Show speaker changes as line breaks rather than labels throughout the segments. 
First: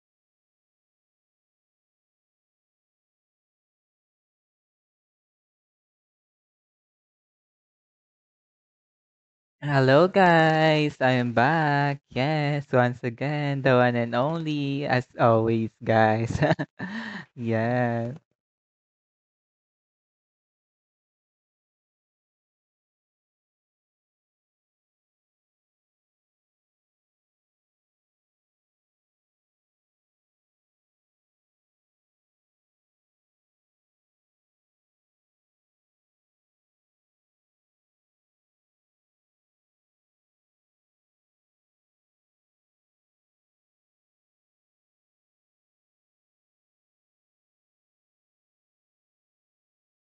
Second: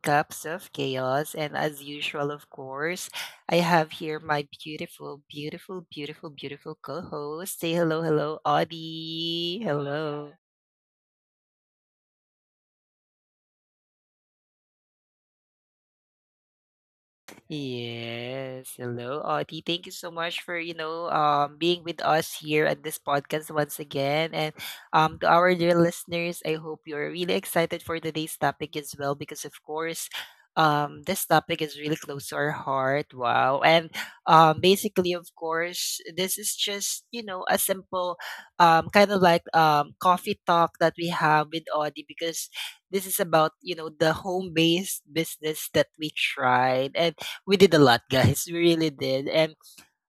Cups of Chaos. And as usual, of course, I have here my beautiful, beautiful, beautiful, beautiful co host. Say hello, hello, Audie.
Hello
Hello.
guys, I am back. Yes, once again, the one and only, as always, guys. Yes.
Yes. Hello, Audie. Thank you so much for, you know, being with us here at this podcast once again. And to our dear listeners, I hope you're really excited for today's topic as well because of course this topic is really close to our heart. Wow. And basically of course this is just, you know, a simple kind of like coffee talk that we have with Audie because this is about, you know, the home-based business that we tried. And we did a lot, guys. We really did. And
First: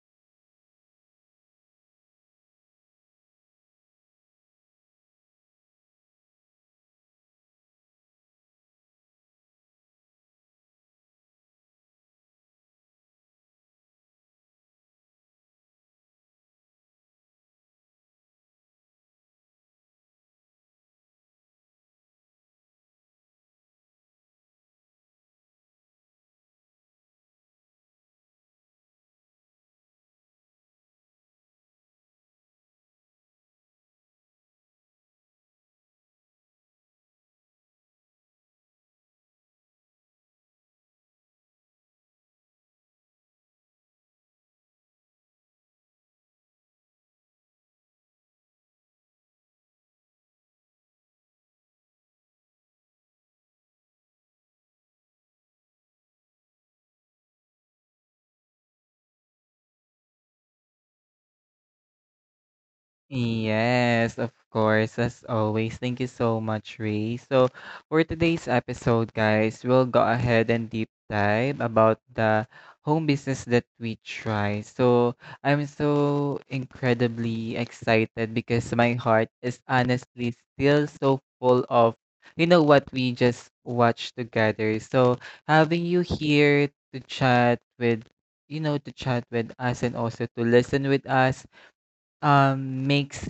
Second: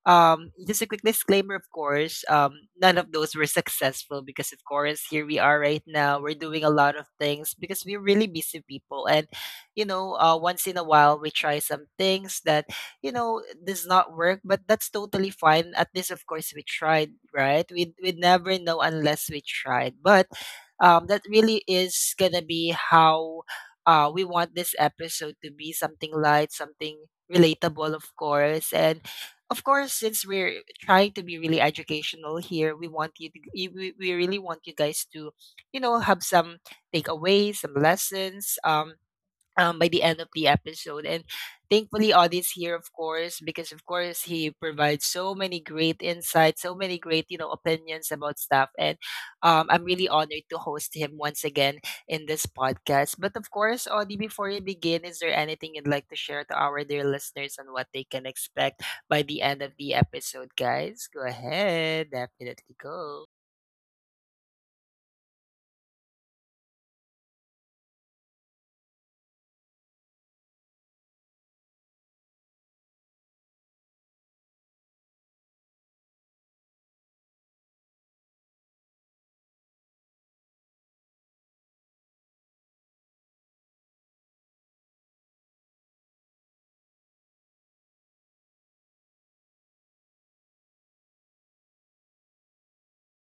just a quick disclaimer, of course, none of those were successful because, of course, here we are right now. We're doing a lot of things because we're really busy people. And, you know, once in a while, we try some things that, you know, does not work, but that's totally fine. At least, of course, we tried, right? We never know unless we tried. But that really is going to be how we want this episode to be something light, something relatable, of course. And of course, since we're trying to be really educational here, we want you to you- we really want you guys to, you know, have some takeaways, some lessons. By the end of the episode. And thankfully, Audie's here, of course, because of course he provides so many great insights, so many great you know opinions about stuff. And I'm really honored to host him once again in this podcast. But of course, Audie, before you begin, is there anything you'd like to share to our dear listeners on what they can expect by the end of the episode, guys? Go ahead, definitely go.
Yes, of course, as always. Thank you so much, Ray. So, for today's episode, guys, we'll go ahead and deep dive about the home business that we try. So, I'm so incredibly excited because my heart is honestly still so full of, you know, what we just watched together. So, having you here to chat with, you know, to chat with us and also to listen with us makes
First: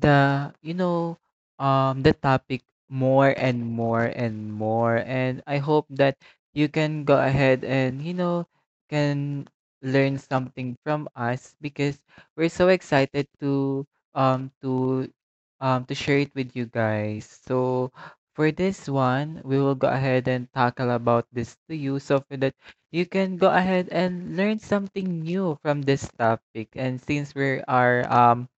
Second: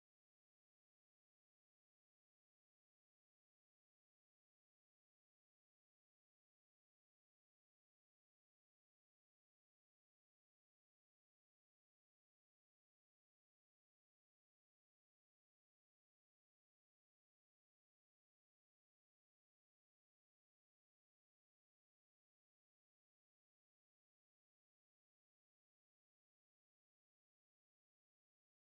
the you know the topic more and more and more, and I hope that you can go ahead and, you know, can learn something from us because we're so excited to um to share it with you guys. So for this one, we will go ahead and tackle about this to you, so for that you can go ahead and learn something new from this topic. And since we are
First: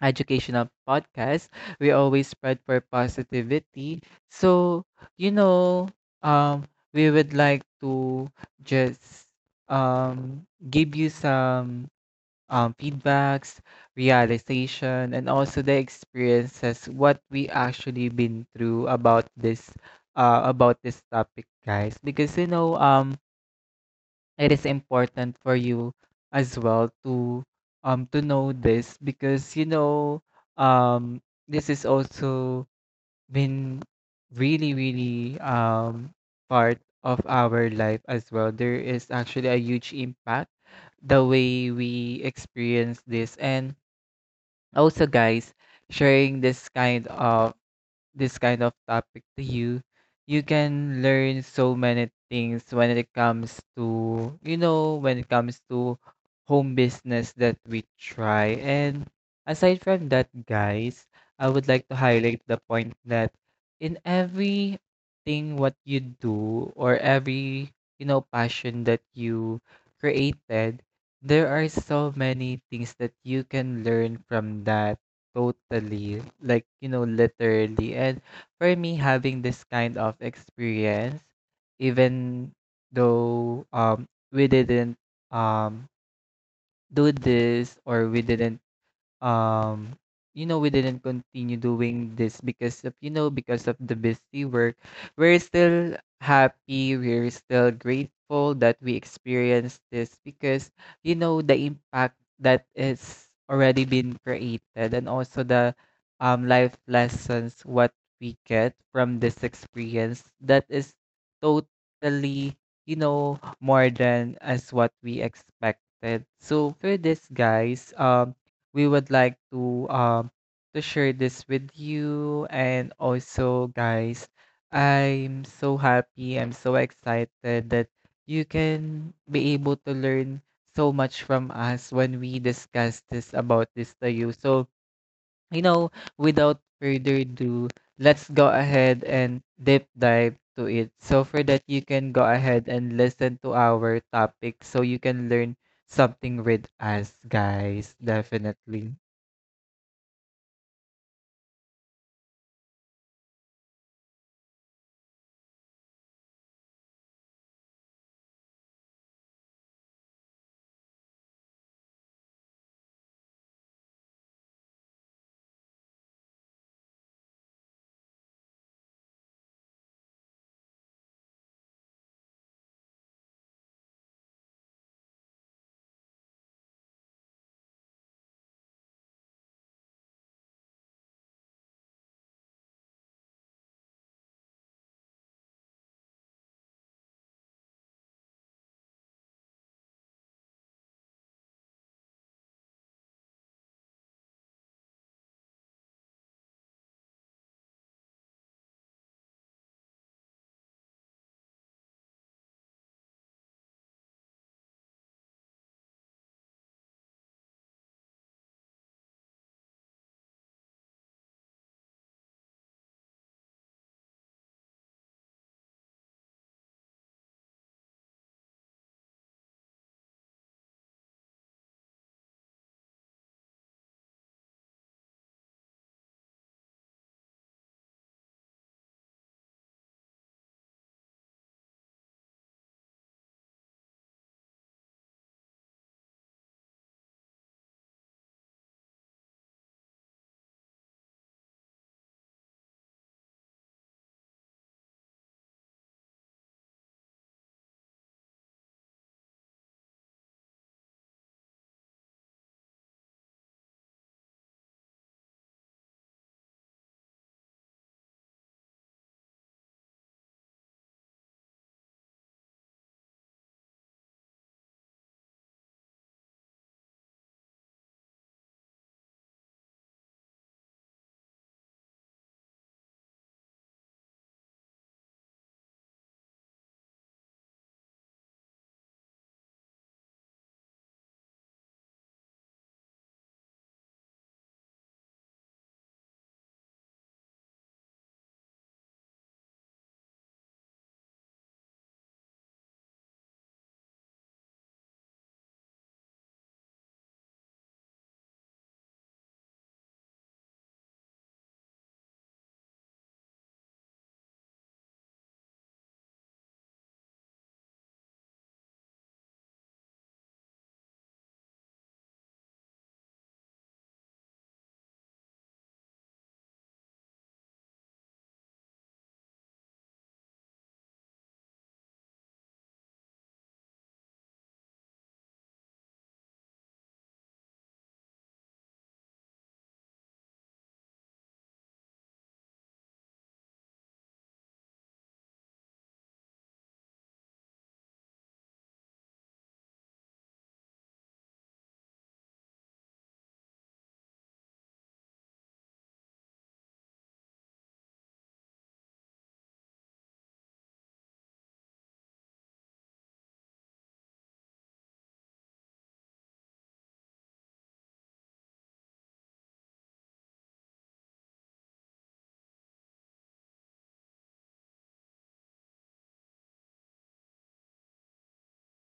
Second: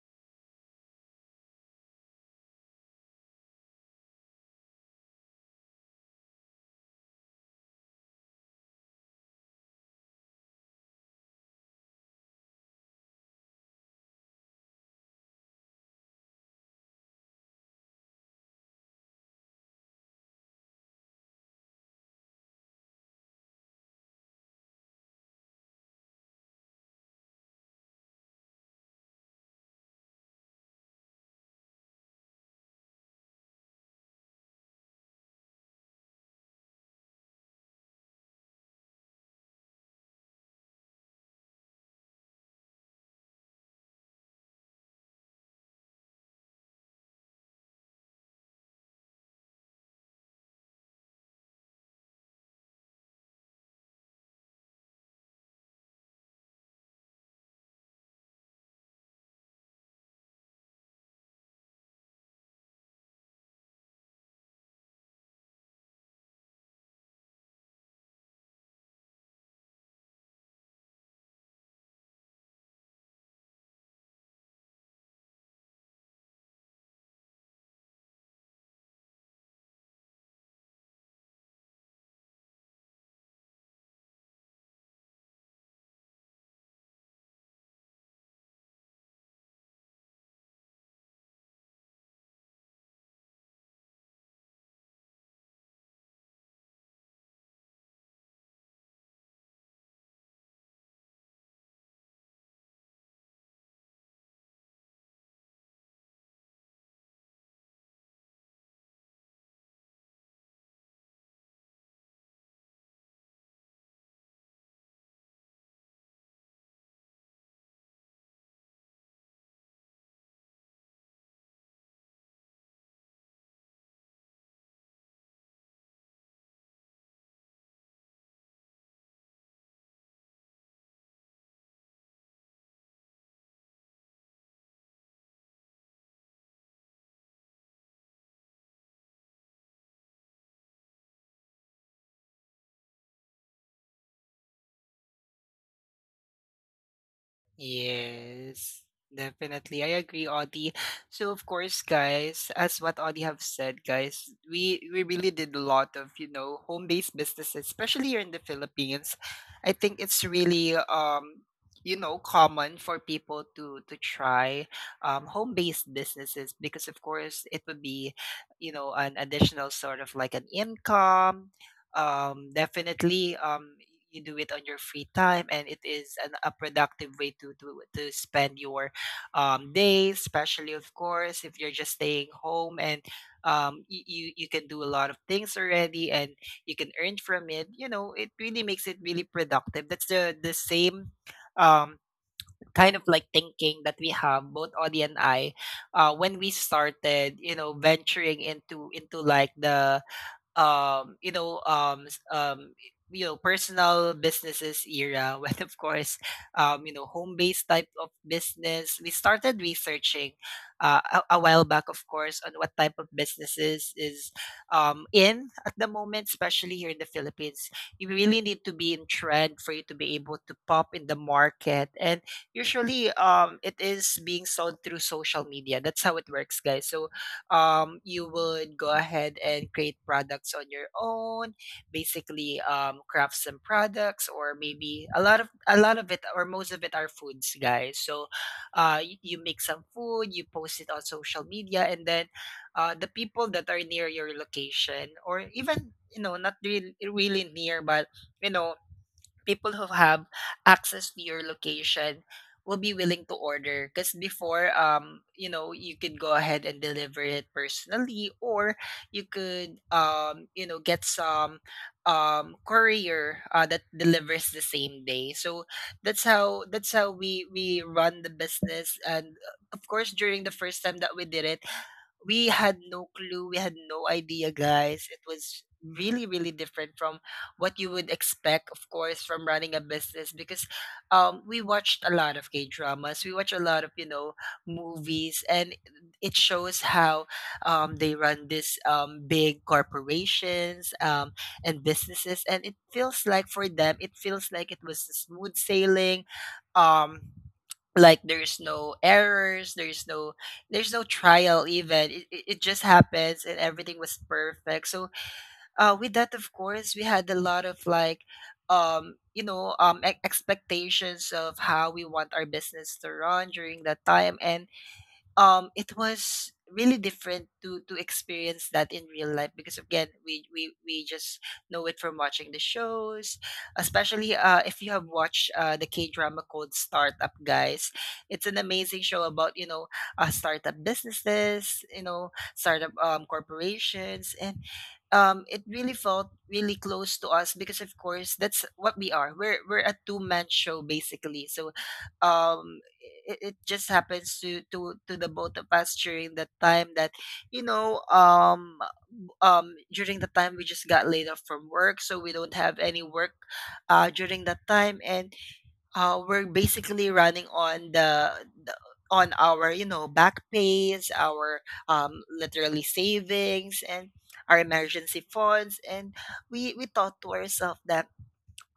educational podcast, we always spread for positivity. So, you know, um we would like to just give you some feedbacks, realization, and also the experiences what we actually been through about this topic, guys, because, you know, it is important for you as well to know this because, you know, um this is also been really, really part of our life as well. There is actually a huge impact the way we experience this. And also guys, sharing this kind of topic to you, you can learn so many things when it comes to, you know, when it comes to home business that we try. And aside from that, guys, I would like to highlight the point that in every thing what you do, or every, you know, passion that you created, there are so many things that you can learn from that. Totally, like, you know, literally. And for me, having this kind of experience, even though we didn't um do this, or we didn't um you know, we didn't continue doing this because of, you know, because of the busy work, we're still happy, we're still grateful that we experienced this. Because, you know, the impact that is already been created, and also the life lessons what we get from this experience, that is totally, you know, more than as what we expected. So for this guys, we would like to share this with you. And also guys, I'm so happy, I'm so excited that you can be able to learn so much from us when we discuss this about this to you. So, you know, without further ado, let's go ahead and deep dive to it. So for that, you can go ahead and listen to our topic, so you can learn something with us, guys,
Yes,
definitely.
definitely. I agree, Audie. So of course, guys, as what Audie have said, guys, we really did a lot of, you know, home-based businesses, especially here in the Philippines. I think it's really you know common for people to try home-based businesses because of course it would be you know an additional sort of like an income definitely you do it on your free time and it is a productive way to spend your day especially of course if you're just staying home and you you can do a lot of things already and you can earn from it you know it really makes it really productive that's the same um, kind of like thinking that we have both Audie and I when we started you know venturing into like the um you know um s- um you know personal businesses era when of course you know home based type of business we started researching a while back of course on what type of businesses is in at the moment especially here in the Philippines you really need to be in trend for you to be able to pop in the market and usually it is being sold through social media that's how it works guys so you would go ahead and create products on your own, basically craft some products or maybe a lot of it or most of it are foods, guys. So you make some food, you post it on social media, and then the people that are near your location or even you know not really, really near but you know people who have access to your location will be willing to order because before you know you could go ahead and deliver it personally or you could you know get some courier that delivers the same day so that's how we run the business and of course during the first time that we did it we had no clue. We had no idea, guys. It was really, really different from what you would expect, of course, from running a business because we watched a lot of K dramas. We watch a lot of, you know, movies, and it shows how they run these big corporations and businesses. And it feels like for them, it feels like it was smooth sailing. Um, like there's no errors there's no trial even it just happens and everything was perfect so with that of course we had a lot of like expectations of how we want our business to run during that time and it was really different to experience that in real life because again we just know it from watching the shows especially if you have watched the K drama called Startup Guys. It's an amazing show about you know startup businesses you know startup corporations and it really felt really close to us because of course that's what we are we're a two-man show basically so um it just happens to the both of us during that time that you know um during the time we just got laid off from work so we don't have any work during that time and we're basically running on the on our you know back pays our literally savings and our emergency funds and we thought to ourselves that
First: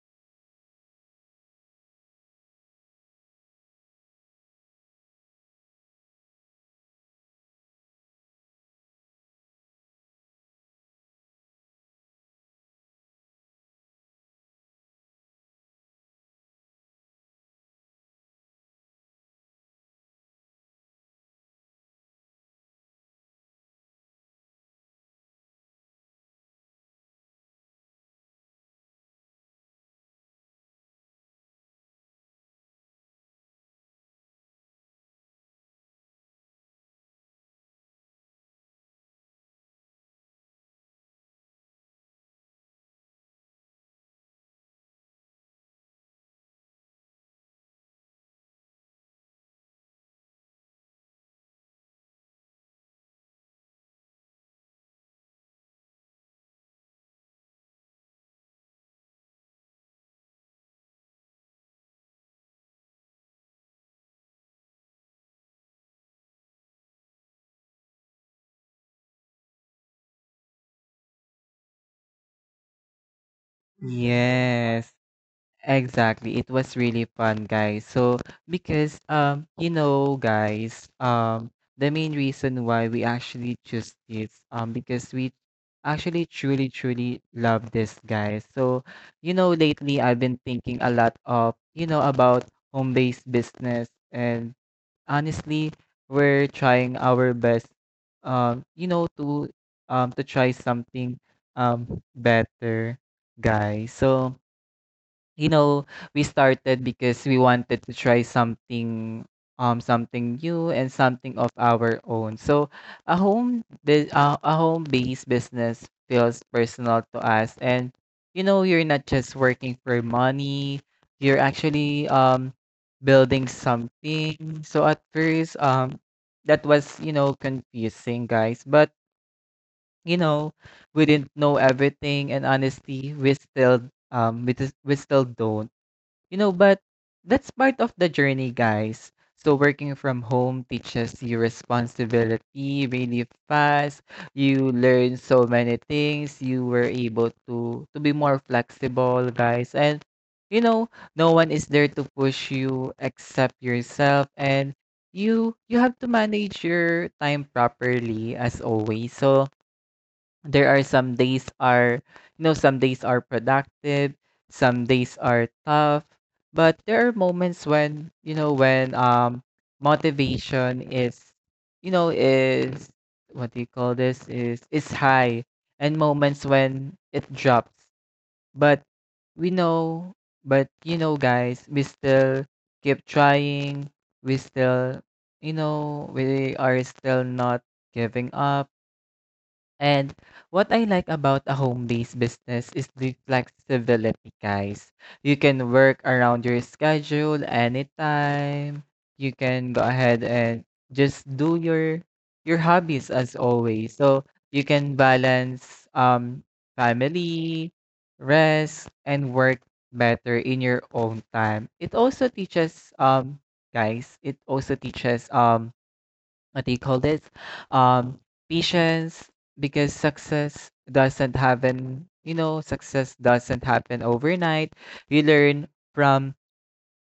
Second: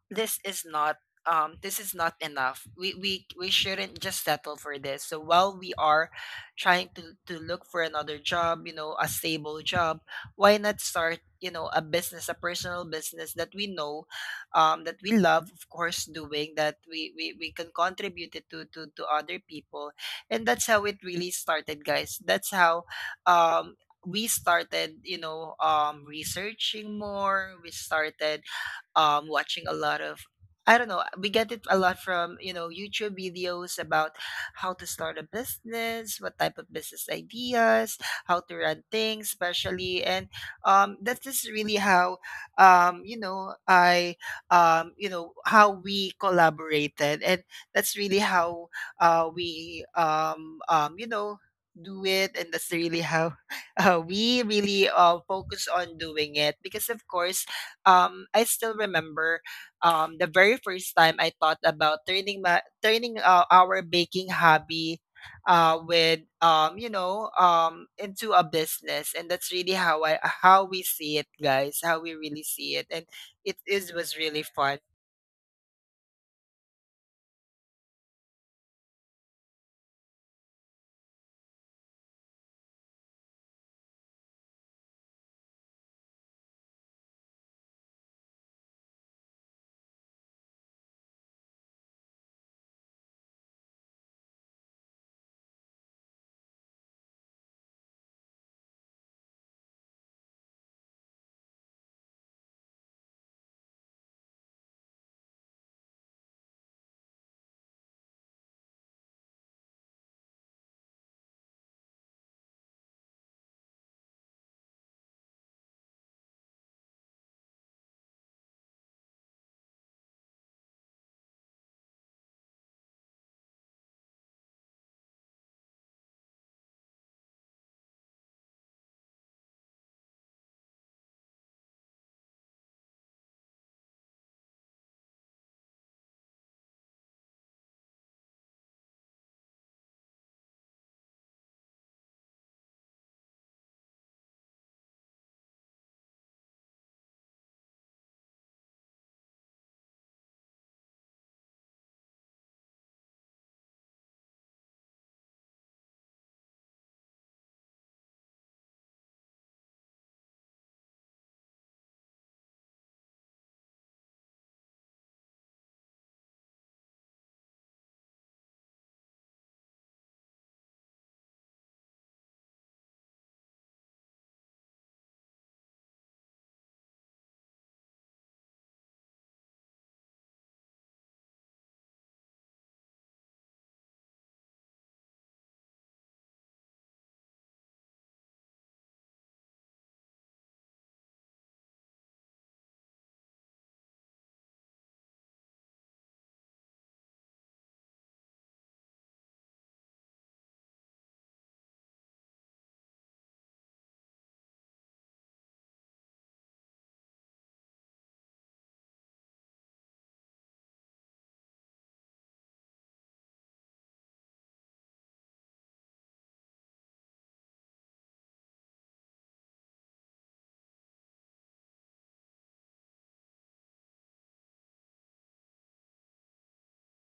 this is not this is not enough. We shouldn't just settle for this so while we are trying to look for another job you know a stable job why not start you know a business a personal business that we know that we love of course doing that we can contribute it to other people and that's how it really started guys. That's how um we started you know researching more. We started watching a lot of I don't know. We get it a lot from you know YouTube videos about how to start a business, what type of business ideas, how to run things, especially, and that is really how um, you know I you know how we collaborated, and that's really how we you know do it and that's really how we really focus on doing it because of course I still remember the very first time I thought about turning our baking hobby with you know into a business, and that's really how I how we see it, guys. How we really see it, and it is was really fun.
Yes, exactly. It was really fun, guys. So, because you know, guys, the main reason why we actually choose this, because we actually truly, truly love this, guys. So, you know, lately I've been thinking a lot of, you know, about home-based business, and honestly, we're trying our best, you know, to try something um better, guys. So you know, we started because we wanted to try something, something new and something of our own. So A home based business feels personal to us. And you know, you're not just working for money, you're actually building something. So at first, that was, you know, confusing guys, but you know, we didn't know everything, and honestly, we still we still don't. You know, but that's part of the journey, guys. So working from home teaches you responsibility really fast. You learn so many things. You were able to be more flexible, guys. And you know, no one is there to push you except yourself, and you have to manage your time properly as always. So there are some days are, you know, some days are productive, some days are tough, but there are moments when, you know, when motivation is, you know, is, what do you call this, is high, and moments when it drops. But we know, but you know guys, we still keep trying, we still, you know, we are still not giving up. And what I like about a home-based business is the flexibility, guys. You can work around your schedule anytime. You can go ahead and just do your hobbies as always. So you can balance family, rest, and work better in your own time. It also teaches, guys, it also teaches what do you call this um patience, because success doesn't happen, you know, success doesn't happen overnight. You learn from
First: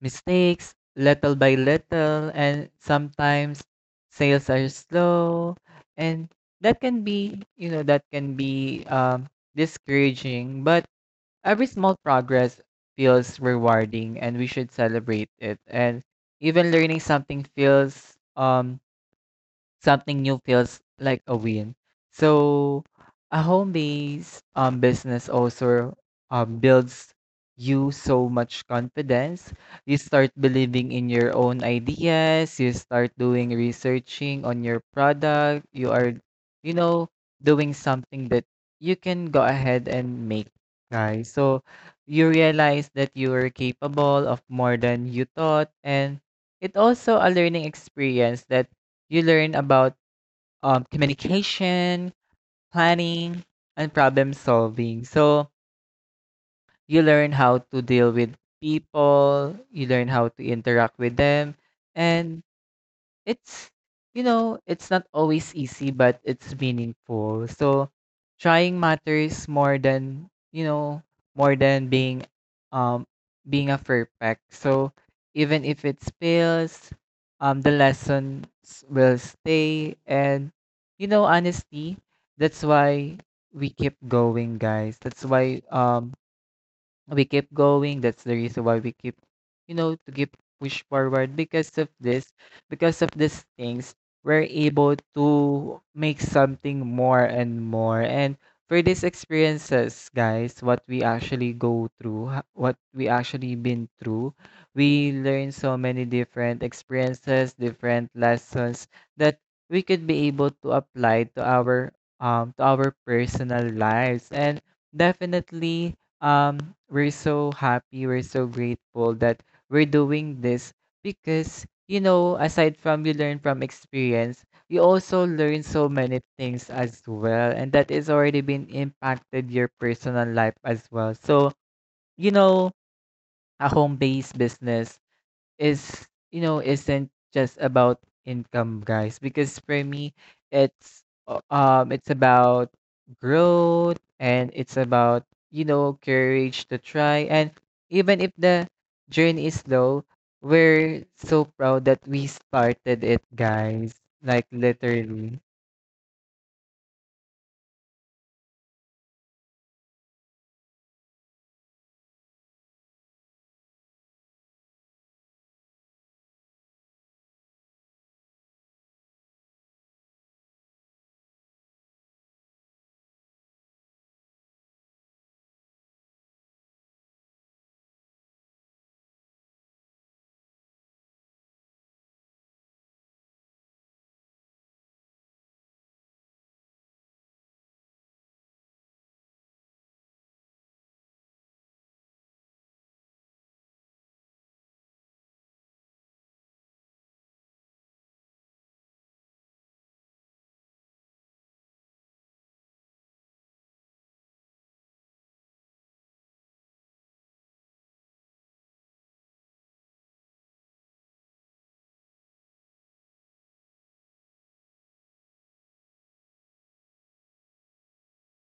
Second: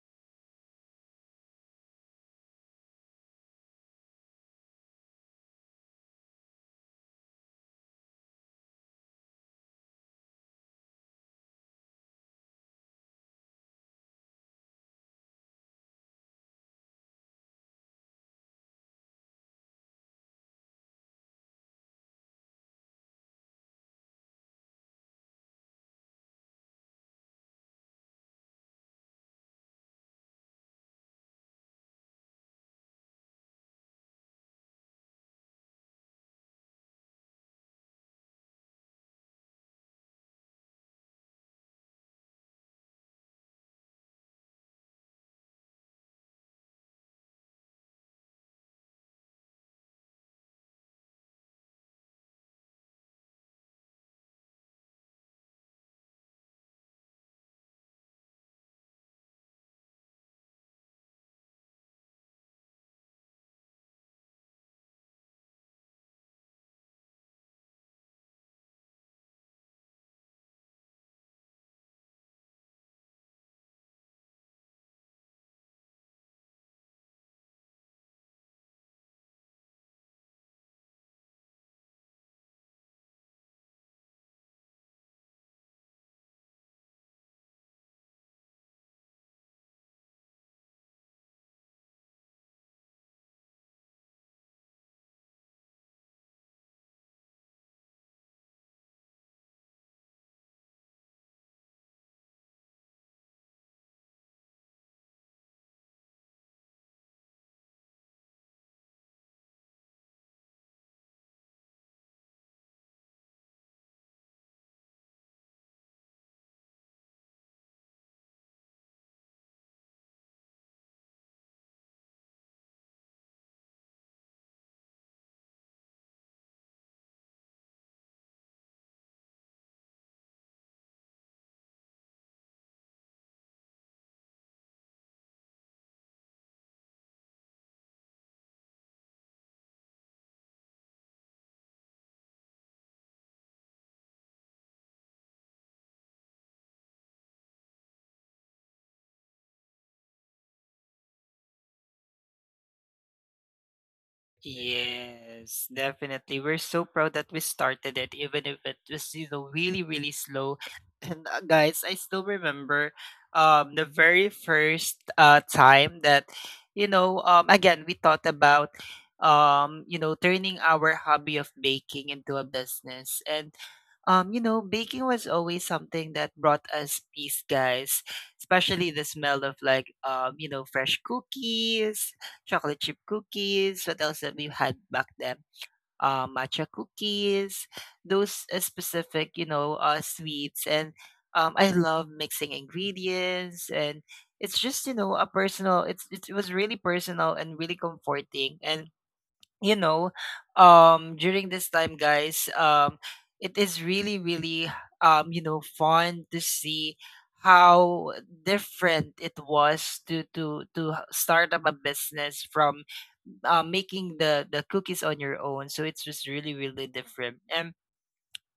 mistakes little by little, and sometimes sales are slow, and that can be, you know, that can be discouraging. But every small progress feels rewarding, and we should celebrate it. And even learning something feels, something new feels like a win. So a home-based business also builds you so much confidence. You start believing in your own ideas. You start doing researching on your product. You are, you know, doing something that you can go ahead and make, guys. So you realize that you are capable of more than you thought. And it also a learning experience that you learn about communication, planning, and problem solving. So you learn how to deal with people, you learn how to interact with them, and it's, you know, it's not always easy, but it's meaningful. So trying matters more than, you know, more than being um a perfect. So even if it fails, the lessons will stay. And you know, honesty, that's why we keep going, guys. That's why we keep going. That's the reason why we keep, you know, to keep push forward. Because of this, because of these things, we're able to make something more and more. And for these experiences, guys, what we actually what we actually been through, we learn so many different experiences, different lessons that we could be able to apply to our personal lives. And definitely, um we're so happy, we're so grateful that we're doing this. Because you know, aside from you learn from experience, you also learn so many things as well, and that is already been impacted your personal life as well. So you know, a home-based business is, you know, isn't just about income, guys, because for me it's it's about growth, and it's about, you know, courage to try. And even if the journey is slow, we're so proud that we started it, guys, like literally.
Yes, definitely. We're so proud that we started it, even if it was, you know, really, really slow. And guys, I still remember the very first time that, you know, again we thought about you know, turning our hobby of baking into a business. And you know, baking was always something that brought us peace, guys. Especially the smell of like, you know, fresh cookies, chocolate chip cookies. What else that we had back then? Matcha cookies. Those specific, you know, sweets. And I love mixing ingredients. And it's just, you know, a personal. It's it was really personal and really comforting. And you know during this time guys it is really really you know fun to see how different it was to start up a business from making the cookies on your own so it's just really really different. And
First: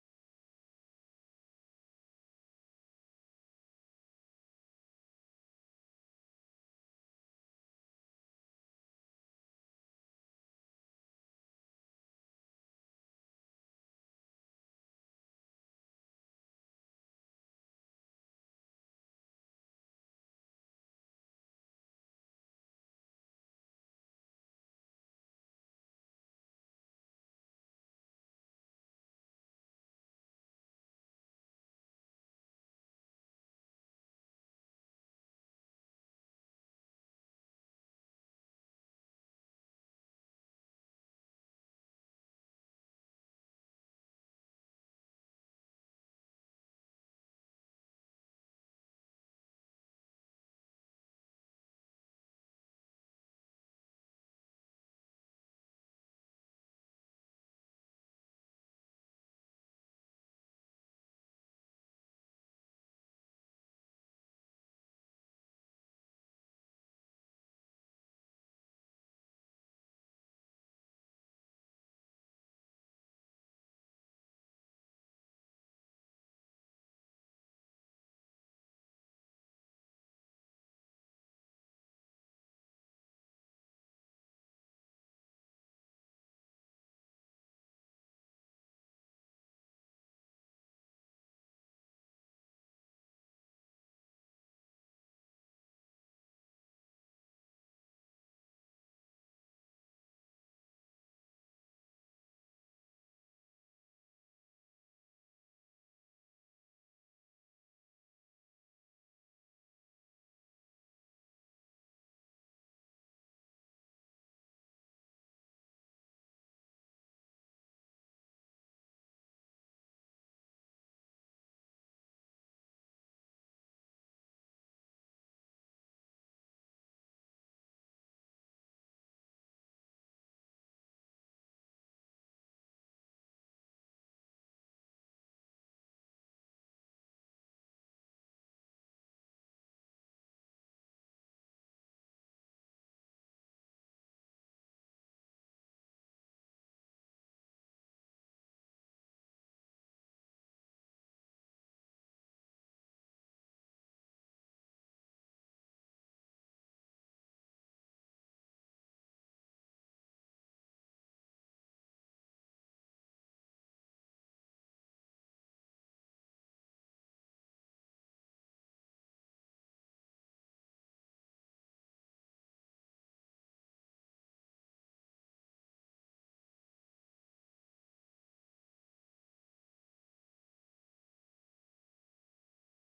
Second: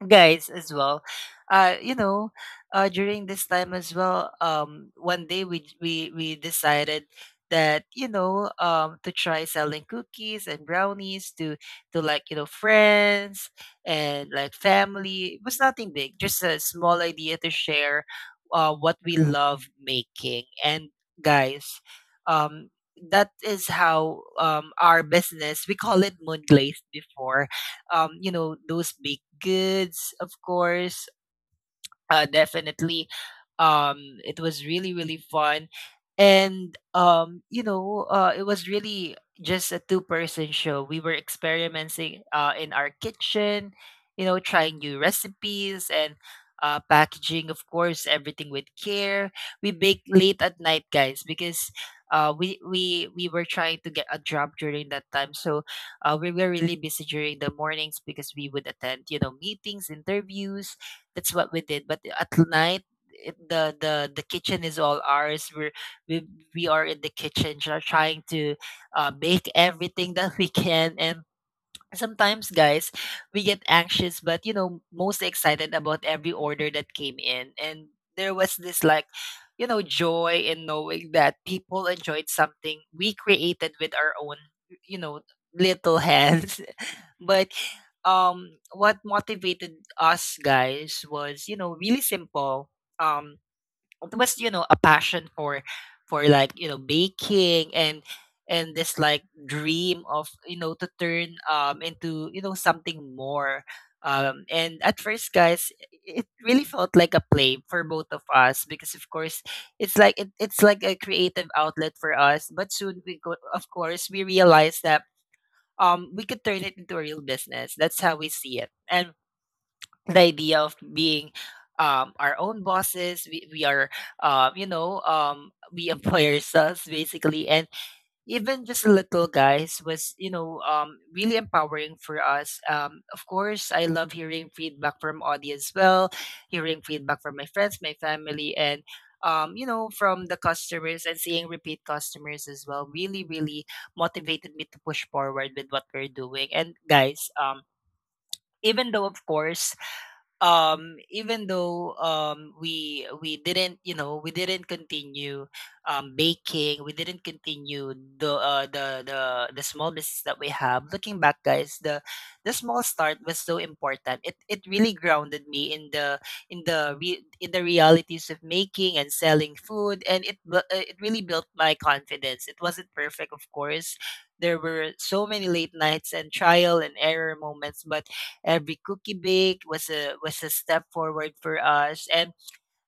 guys as well uh you know during this time as well one day we decided that you know to try selling cookies and brownies to like you know friends and like family. It was nothing big, just a small idea to share what we love making. And guys um that is how our business, we call it Moon Glaze before, you know, those baked goods, of course, definitely um it was really really fun and you know it was really just a two-person show. We were experimenting in our kitchen, you know, trying new recipes and packaging of course everything with care. We bake late at night guys because we were trying to get a job during that time so we were really busy during the mornings because we would attend you know meetings interviews. That's what we did. But at night, it, the kitchen is all ours. We we are in the kitchen trying to make everything that we can, and sometimes, guys, we get anxious, but most excited about every order that came in. And there was this like joy in knowing that people enjoyed something we created with our own you know little hands. But what motivated us, guys, was really simple. um it was, a passion for like, baking. And this like dream of, to turn into, something more. And at first, guys, it really felt like a play for both of us, because of course it's like it's like a creative outlet for us. But soon we go of course we realized that we could turn it into a real business. That's how we see it. And the idea of being our own bosses. We are, you know, we employ ourselves, basically. And even just a little, guys, was, really empowering for us. Of course, I love hearing feedback from audience as well, hearing feedback from my friends, my family, and from the customers, and seeing repeat customers as well really, really motivated me to push forward with what we're doing. And, guys, even though, of course, even though we didn't, we didn't continue baking, we didn't continue the uh, the the the small business that we have. Looking back, guys, the small start was so important. It really grounded me in the realities of making and selling food. And it really built my confidence. It wasn't perfect, of course. There were so many late nights and trial and error moments, but every cookie baked was a step forward for us. And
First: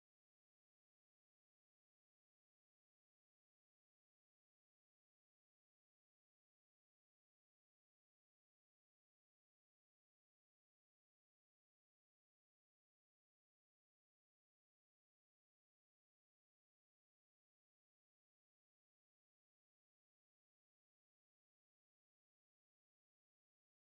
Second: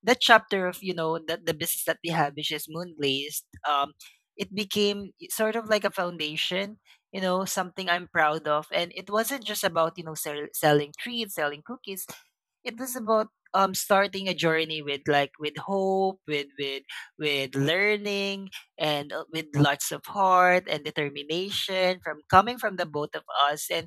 that chapter of, the business that we have, which is Moonglazed, it became sort of like a foundation, something I'm proud of. And it wasn't just about, selling treats, selling cookies. It was about starting a journey with like, with hope, with learning, and with lots of heart and determination, from coming from the both of us. And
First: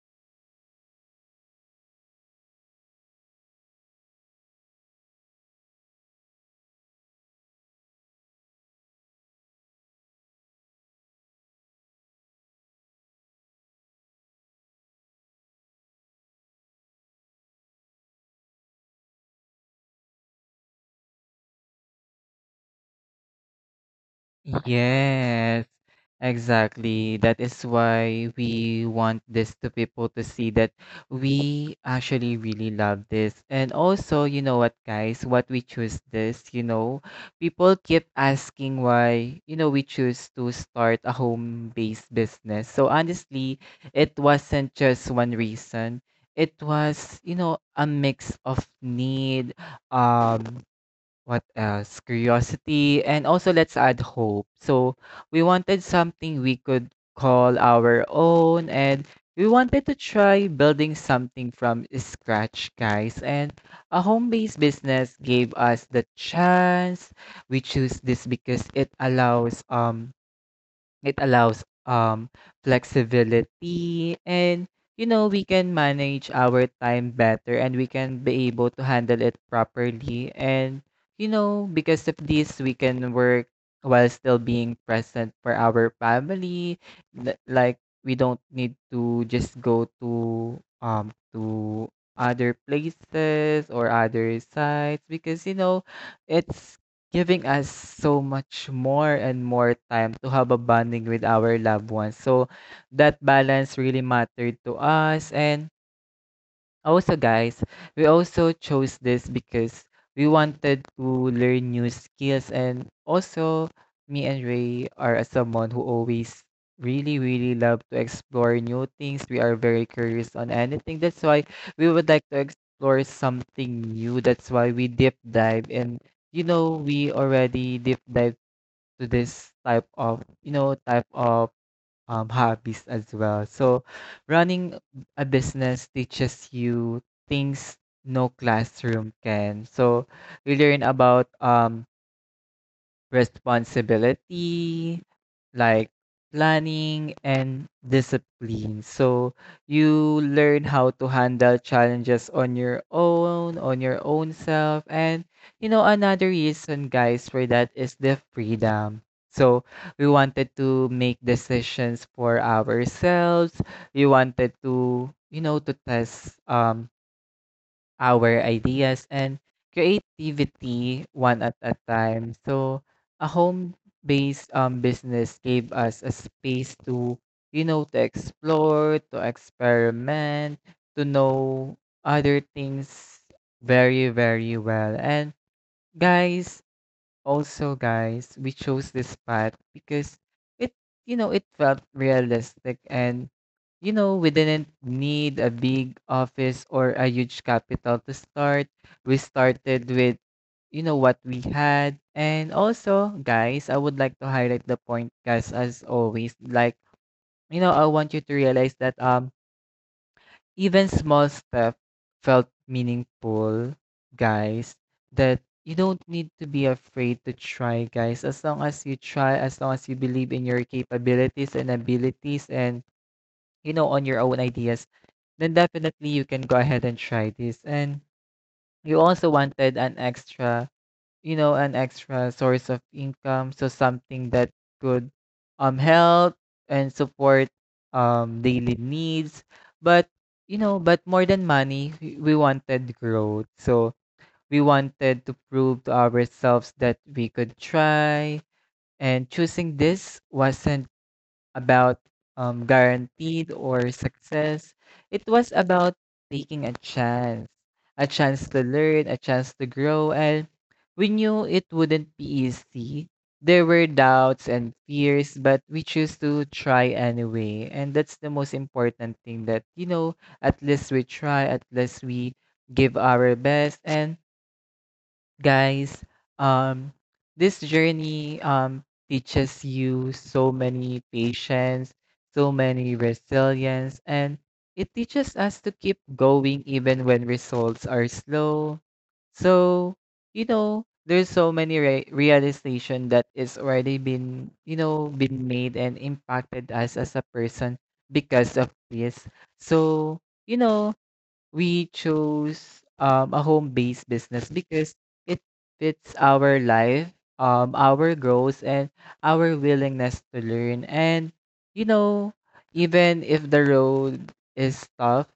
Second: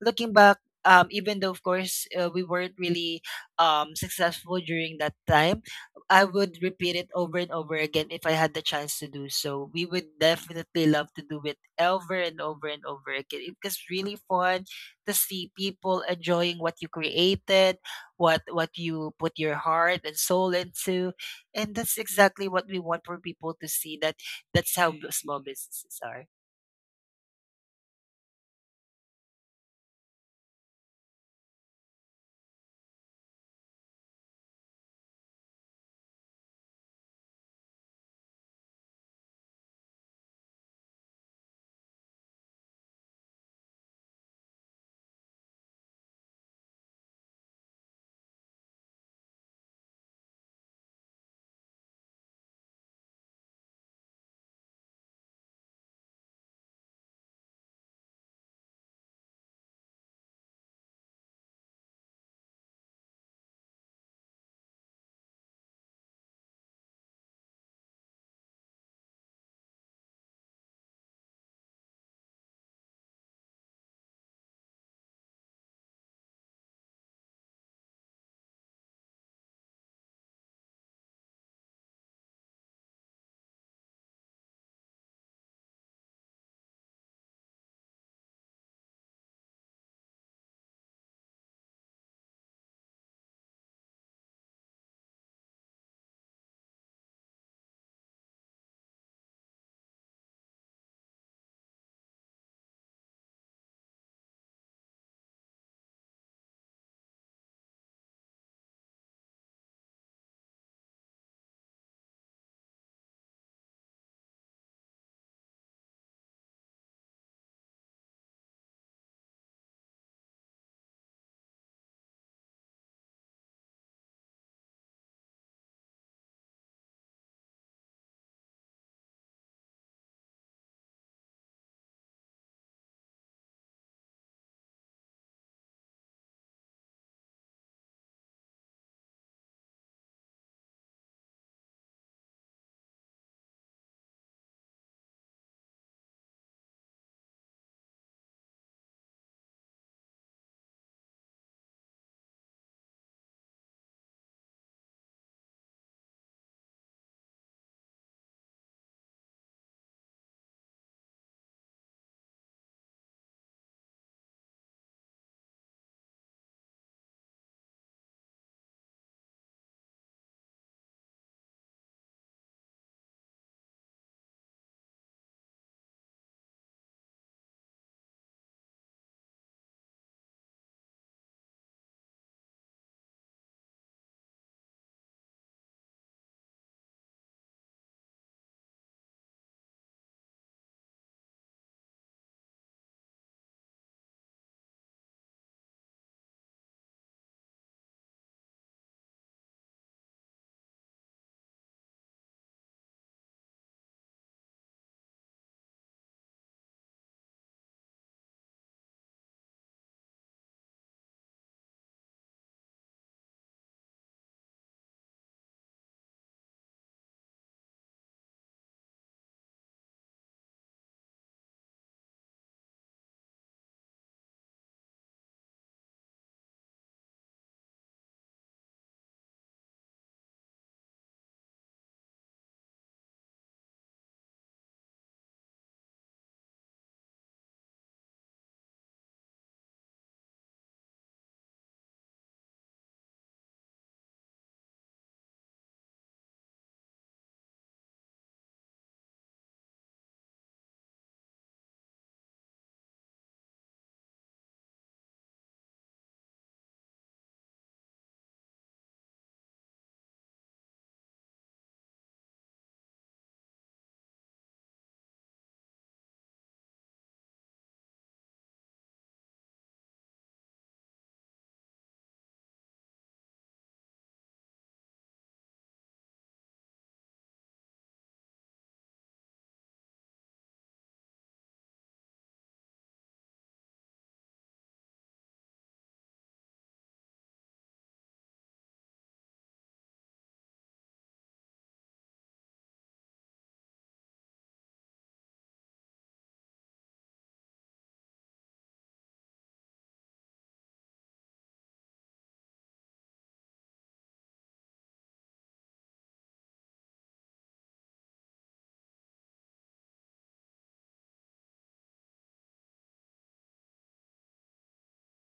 looking back, even though, of course, we weren't really successful during that time, I would repeat it over and over again if I had the chance to do so. We would definitely love to do it over and over and over again. It was really fun to see people enjoying what you created, what you put your heart and soul into, and that's exactly what we want for people to see. That's how small
Yes,
businesses are.
exactly. That is why we want this to people to see that we actually really love this. And also, you know what guys, what we choose this, you know, people keep asking why, you know, we choose to start a home-based business. So honestly, it wasn't just one reason. It was, you know, a mix of need, um, what else? Curiosity, and also let's add hope. So we wanted something we could call our own, and we wanted to try building something from scratch, guys. And a home-based business gave us the chance. We choose this because it allows flexibility. And you know, we can manage our time better, and we can be able to handle it properly. And you know, because of this, we can work while still being present for our family. Like we don't need to just go to other places or other sites, because you know, it's giving us so much more and more time to have a bonding with our loved ones. So that balance really mattered to us. And also, guys, we also chose this because we wanted to learn new skills. And also, me and Ray are a someone who always really, really love to explore new things. We are very curious on anything. That's why we would like to explore something new. That's why we deep dive. And you know, we already deep dive to this type of, you know, type of hobbies as well. So, running a business teaches you things no classroom can. So, you learn about responsibility, like planning and discipline. So you learn how to handle challenges on your own self. And you know, another reason, guys, for that is the freedom. So we wanted to make decisions for ourselves. We wanted to, you know, to test our ideas and creativity one at a time. So a home-based business gave us a space to, you know, to explore, to experiment, to know other things very, very well. Guys, Also, guys, we chose this path because it, it felt realistic, and we didn't need a big office or a huge capital to start. We started with, what we had. And also, guys, I would like to highlight the point, guys, as always. I want you to realize that even small step felt meaningful, guys. That you don't need to be afraid to try, guys. As long as you try, as long as you believe in your capabilities and abilities and, on your own ideas, then definitely you can go ahead and try this. And you also wanted an extra, an extra source of income. So something that could help and support daily needs. But but more than money, we wanted growth. So we wanted to prove to ourselves that we could try. And choosing this wasn't about guaranteed or success. It was about taking a chance to learn, a chance to grow, and we knew it wouldn't be easy. There were doubts and fears, but we chose to try anyway. And that's the most important thing, that, at least we try, at least we give our best. And guys. Um, this journey teaches you so many patience, so many resilience, and it teaches us to keep going even when results are slow. So, there's so many realization that is already been, been made and impacted us as a person because of this. So, you know, we chose a home-based business because it fits our life, our goals, and our willingness to learn. And you know, even if the road is tough,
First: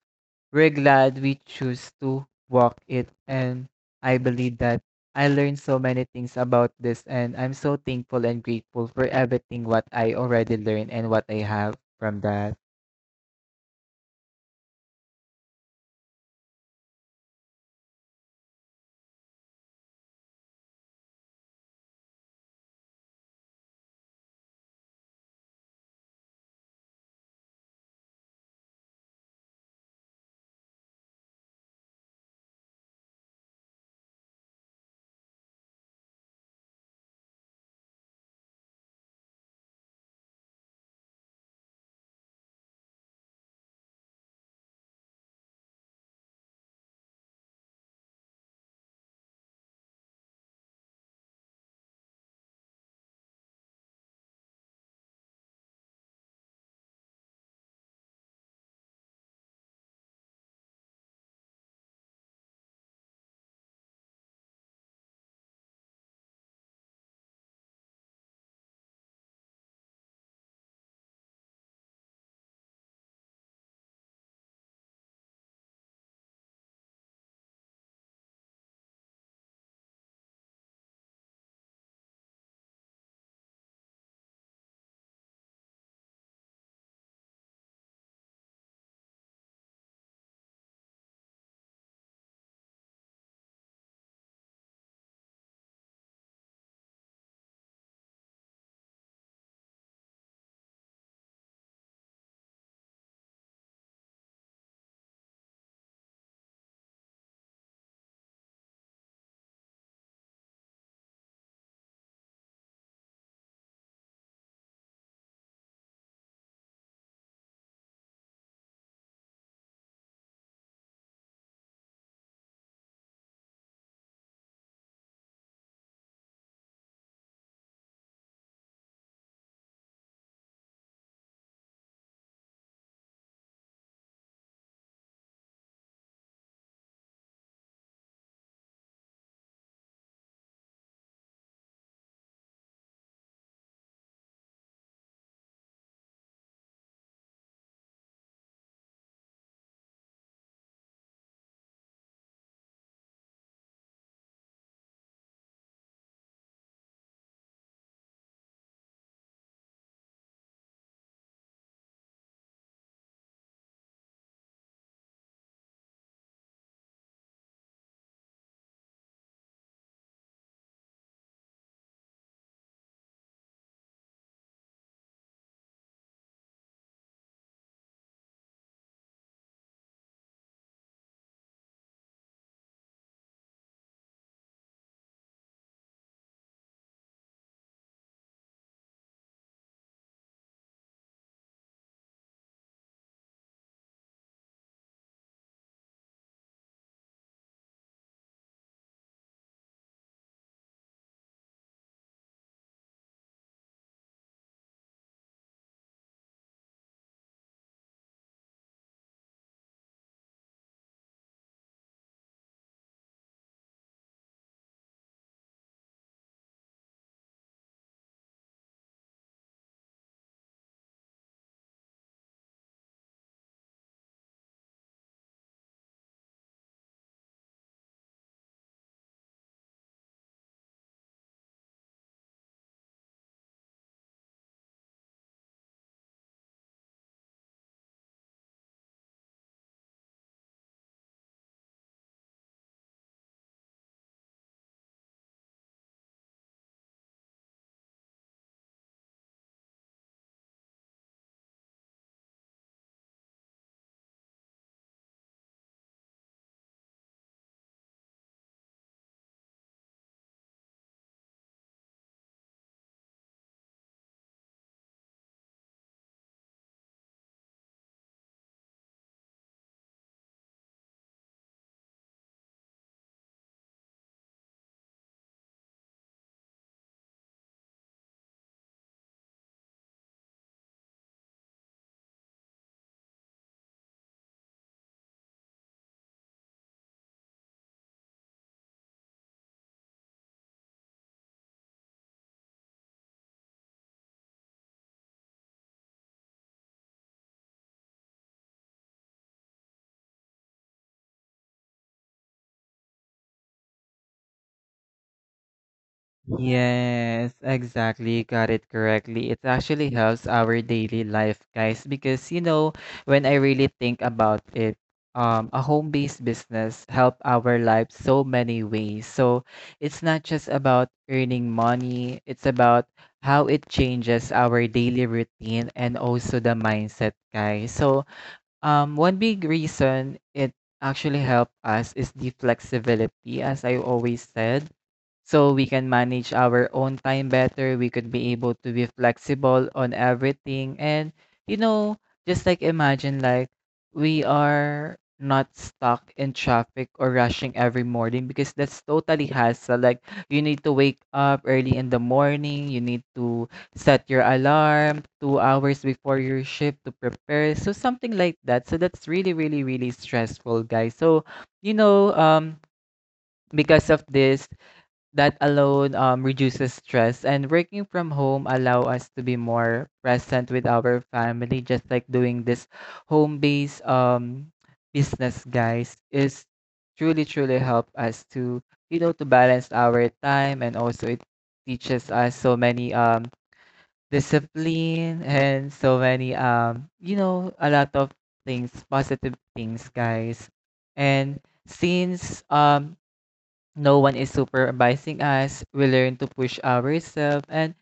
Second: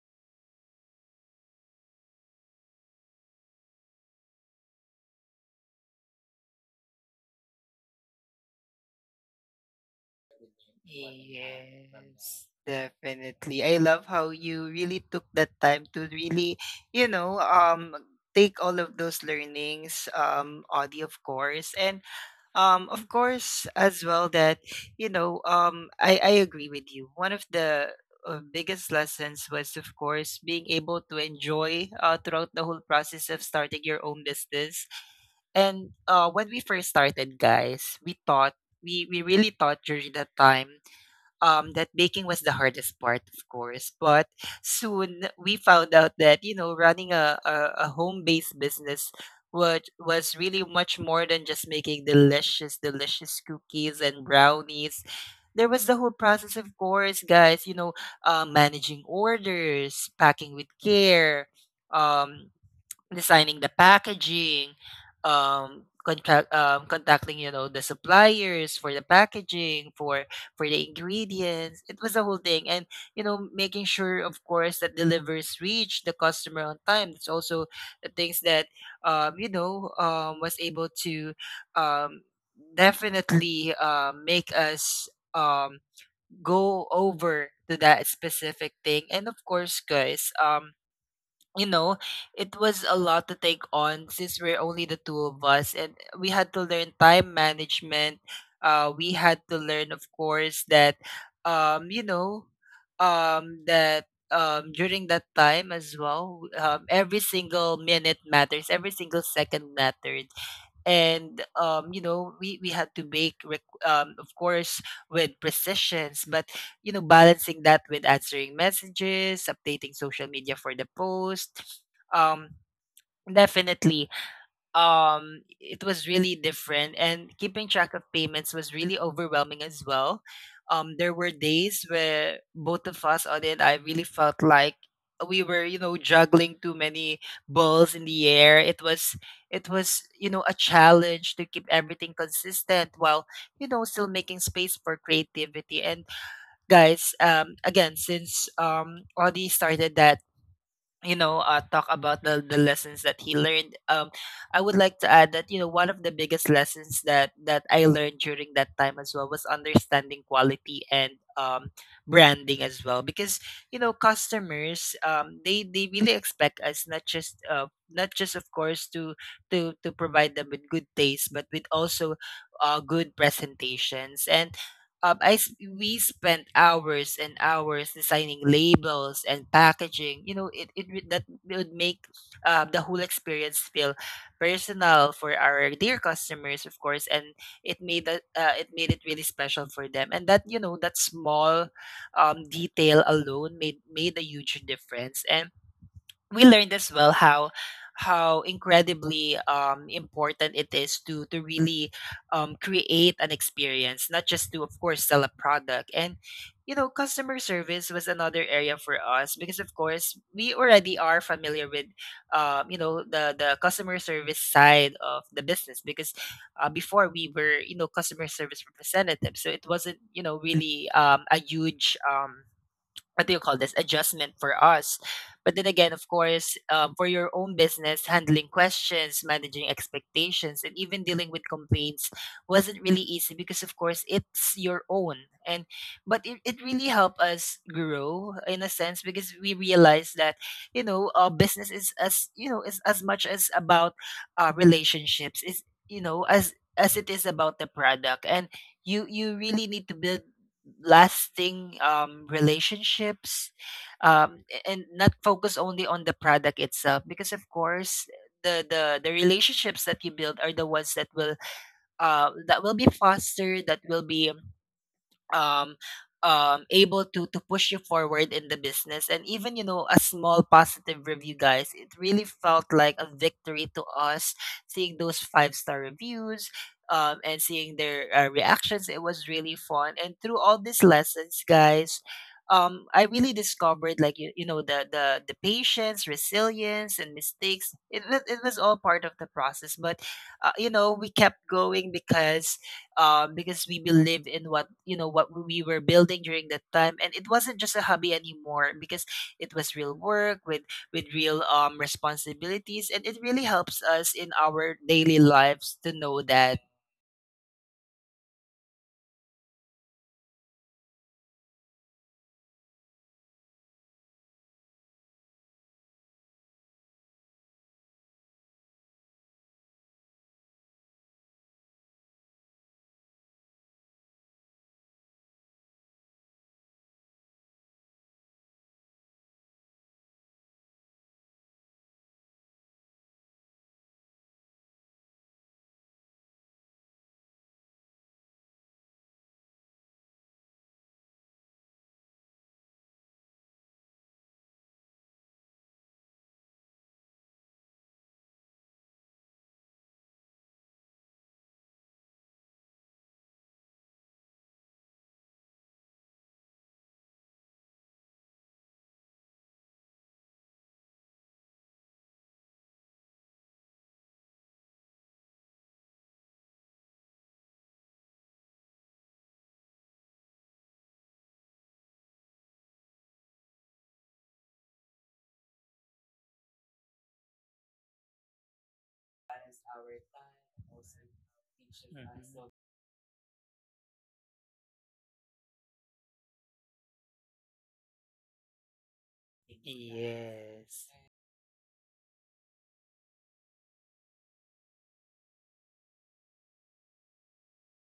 we're glad we choose to walk it. And I believe that I learned so many things about this, and I'm so thankful and grateful for everything what I already learned and what I have from
Yes,
that.
definitely. I love how you really took that time to really, you know, um take all of those learnings, Audie, of course. And, of course, as well, that I agree with you. One of the biggest lessons was, of course, being able to enjoy throughout the whole process of starting your own business. And when we first started, guys, we thought, we really thought during that time, that baking was the hardest part, of course. But soon we found out that running a home based business was really much more than just making delicious, delicious cookies and brownies. There was the whole process, of course, guys. Managing orders, packing with care. Um, Designing the packaging, contacting, the suppliers, for the packaging, for the ingredients. It was a whole thing. And, making sure, of course, that delivers reach the customer on time. It's also the things that, was able to um, definitely make us go over to that specific thing. And of course, guys, you know, it was a lot to take on, since we're only the two of us, and we had to learn time management. We had to learn, of course, that, um, you know, during that time as well, every single minute matters, every single second mattered. And we had to make of course, with precisions, but balancing that with answering messages, updating social media for the post. Um, definitely, it was really different, and keeping track of payments was really overwhelming as well. There were days where both of us, Audie and I, really felt like we were, juggling too many balls in the air. It was, a challenge to keep everything consistent, while, still making space for creativity. And, guys, again, since Audie started that, talk about the lessons that he learned, I would like to add that, one of the biggest lessons that I learned during that time as well was understanding quality and branding as well. Because, customers, they really expect us, not just, of course, to provide them with good taste, but with also good presentations. And we spent hours and hours designing labels and packaging. That would make the whole experience feel personal for our dear customers, of course, and it made it really special for them. And that you know that small detail alone made a huge difference. And we learned as well how incredibly important it is to really create an experience, not just to, of course, sell a product. And Customer service was another area for us, because of course we already are familiar with the customer service side of the business, because before, we were customer service representatives, so it wasn't really a huge, what do you call this, adjustment for us. But then again, of course, for your own business, handling questions, managing expectations, and even dealing with complaints, wasn't really easy, because of course it's your own. And but it really helped us grow, in a sense, because we realized that our business is, as is as much as about our relationships is, as it is about the product. And you really need to build lasting relationships, and not focus only on the product itself, because of course the relationships that you build are the ones that will, that will be fostered, that will be um able to push you forward in the business. And even, a small positive review, guys, it really felt like a victory to us, seeing those five-star reviews, and seeing their reactions. It was really fun. And through all these lessons, guys, I really discovered, like, the patience, resilience, and mistakes. It was all part of the process. But we kept going, because because we believed in what you know what we were building during that time, and it wasn't just a hobby anymore, because it was real work with real responsibilities, and it really helps us in our daily lives to know that.
Yes, exactly. Got it correctly. It actually helps our daily life, guys, because when I really think about it, a home-based business help our lives so many ways. So it's not just about earning money, it's about how it changes our daily routine and also the mindset, guys. So one big reason it actually help us is the flexibility, as I always said. So we can manage our own time better. We could be able to be flexible on everything. And, you know, just like imagine, like, we are not stuck in traffic or rushing every morning, because that's totally hassle. Like, you need to wake up early in the morning. You need to set your alarm 2 hours before your shift to prepare. So, something like that. So, that's really, really, really stressful, guys. So, you know, um, because of this, that alone reduces stress, and working from home allow us to be more present with our family. Just like doing this home based business, guys, is truly truly help us to, to balance our time. And also it teaches us so many discipline and so many, a lot of things, positive things,
Mhm.
guys.
Yes.
And since no one is supervising us, we learn to push ourselves, and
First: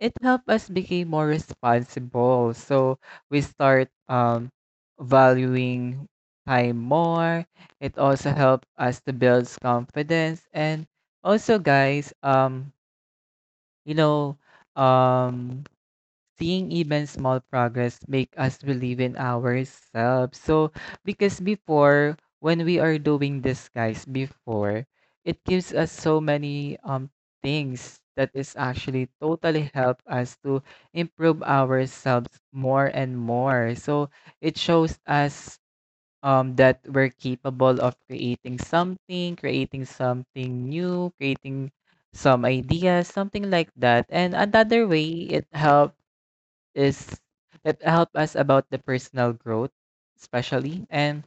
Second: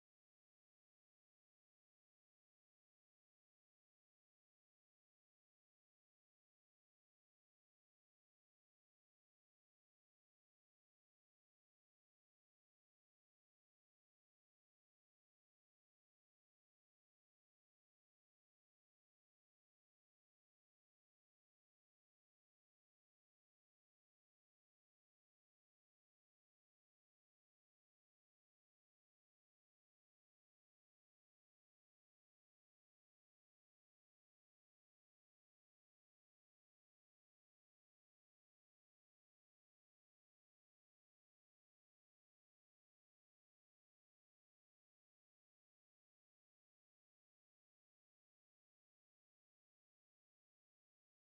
it helped us become more responsible. So we start valuing time more. It also helped us to build confidence. And also, guys, you know, um, seeing even small progress make us believe in ourselves. So because before when we are doing this, guys, before it gives us so many things that is actually totally help us to improve ourselves more and more. So it shows us that we're capable of creating something, creating something new, creating some ideas, something like that. And another way it helps is it help us about the personal growth especially. And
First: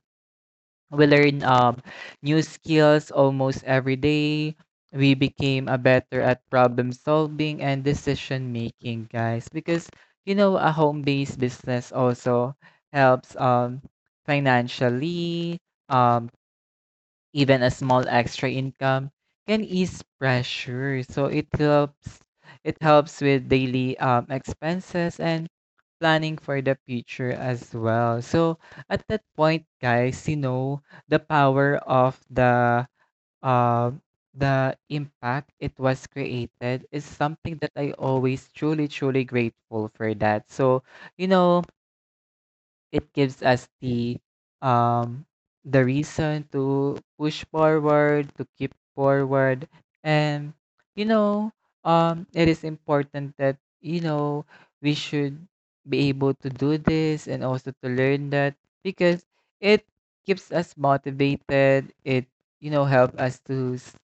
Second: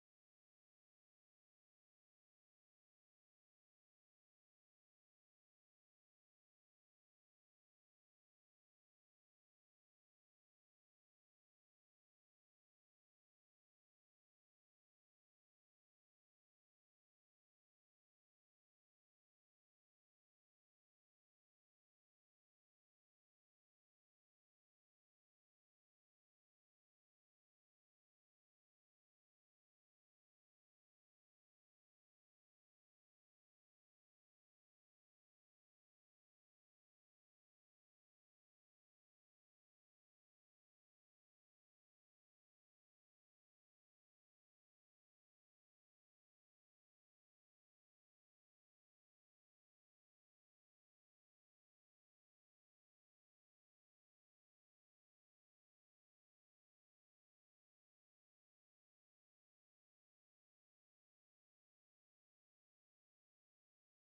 we learn new skills almost every day. We became a better at problem solving and decision making, guys. Because a home-based business also helps financially. um Even a small extra income can ease pressure. So it helps, it helps with daily expenses and planning for the future as well. So at that point, guys, the power of the, um the impact it was created is something that I always truly truly grateful for that. So you know it gives us the, um the reason to push forward, to keep forward. And you know it is important that, we should be able to do this, and also to learn that. Because it keeps us motivated, it, help us to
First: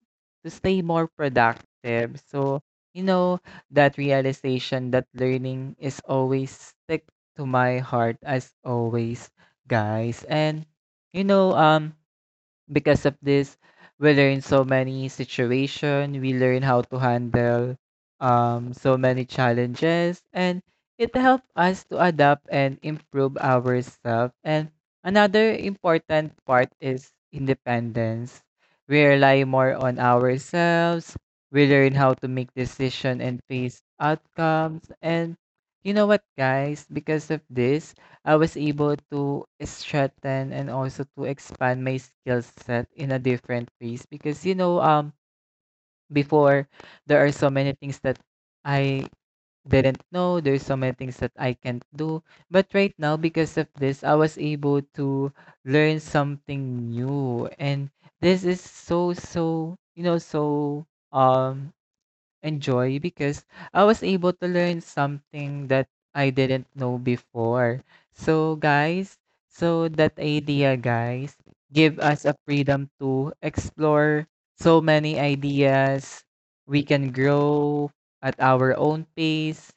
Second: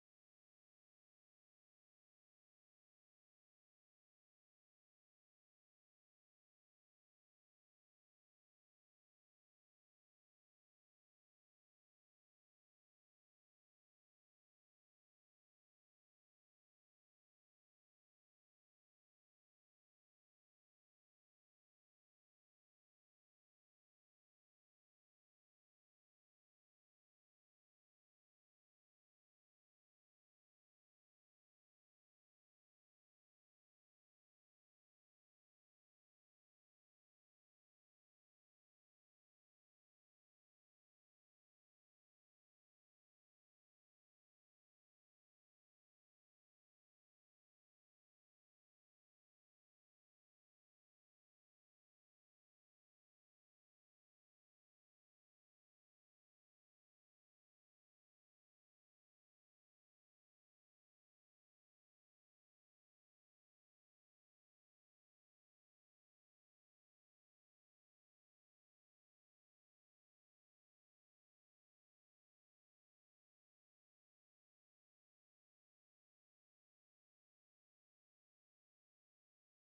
to stay more productive. So, you know that realization that learning is always stick to my heart as always, guys. And you know, um Because of this, we learn so many situation, we learn how to handle so many challenges, and it helps us to adapt and improve ourselves. And another important part is independence. We rely more on ourselves. We learn how to make decision and face outcomes. And you know what, guys? Because of this, I was able to strengthen and also to expand my skill set in a different ways, because before there are so many things that I didn't know, there's so many things that I can't do. But right now, because of this, I was able to learn something new, and this is so so, um enjoy, because I was able to learn something that I didn't know before. So, guys, so that idea, guys, give us a freedom to explore so many ideas. We can grow at our own pace.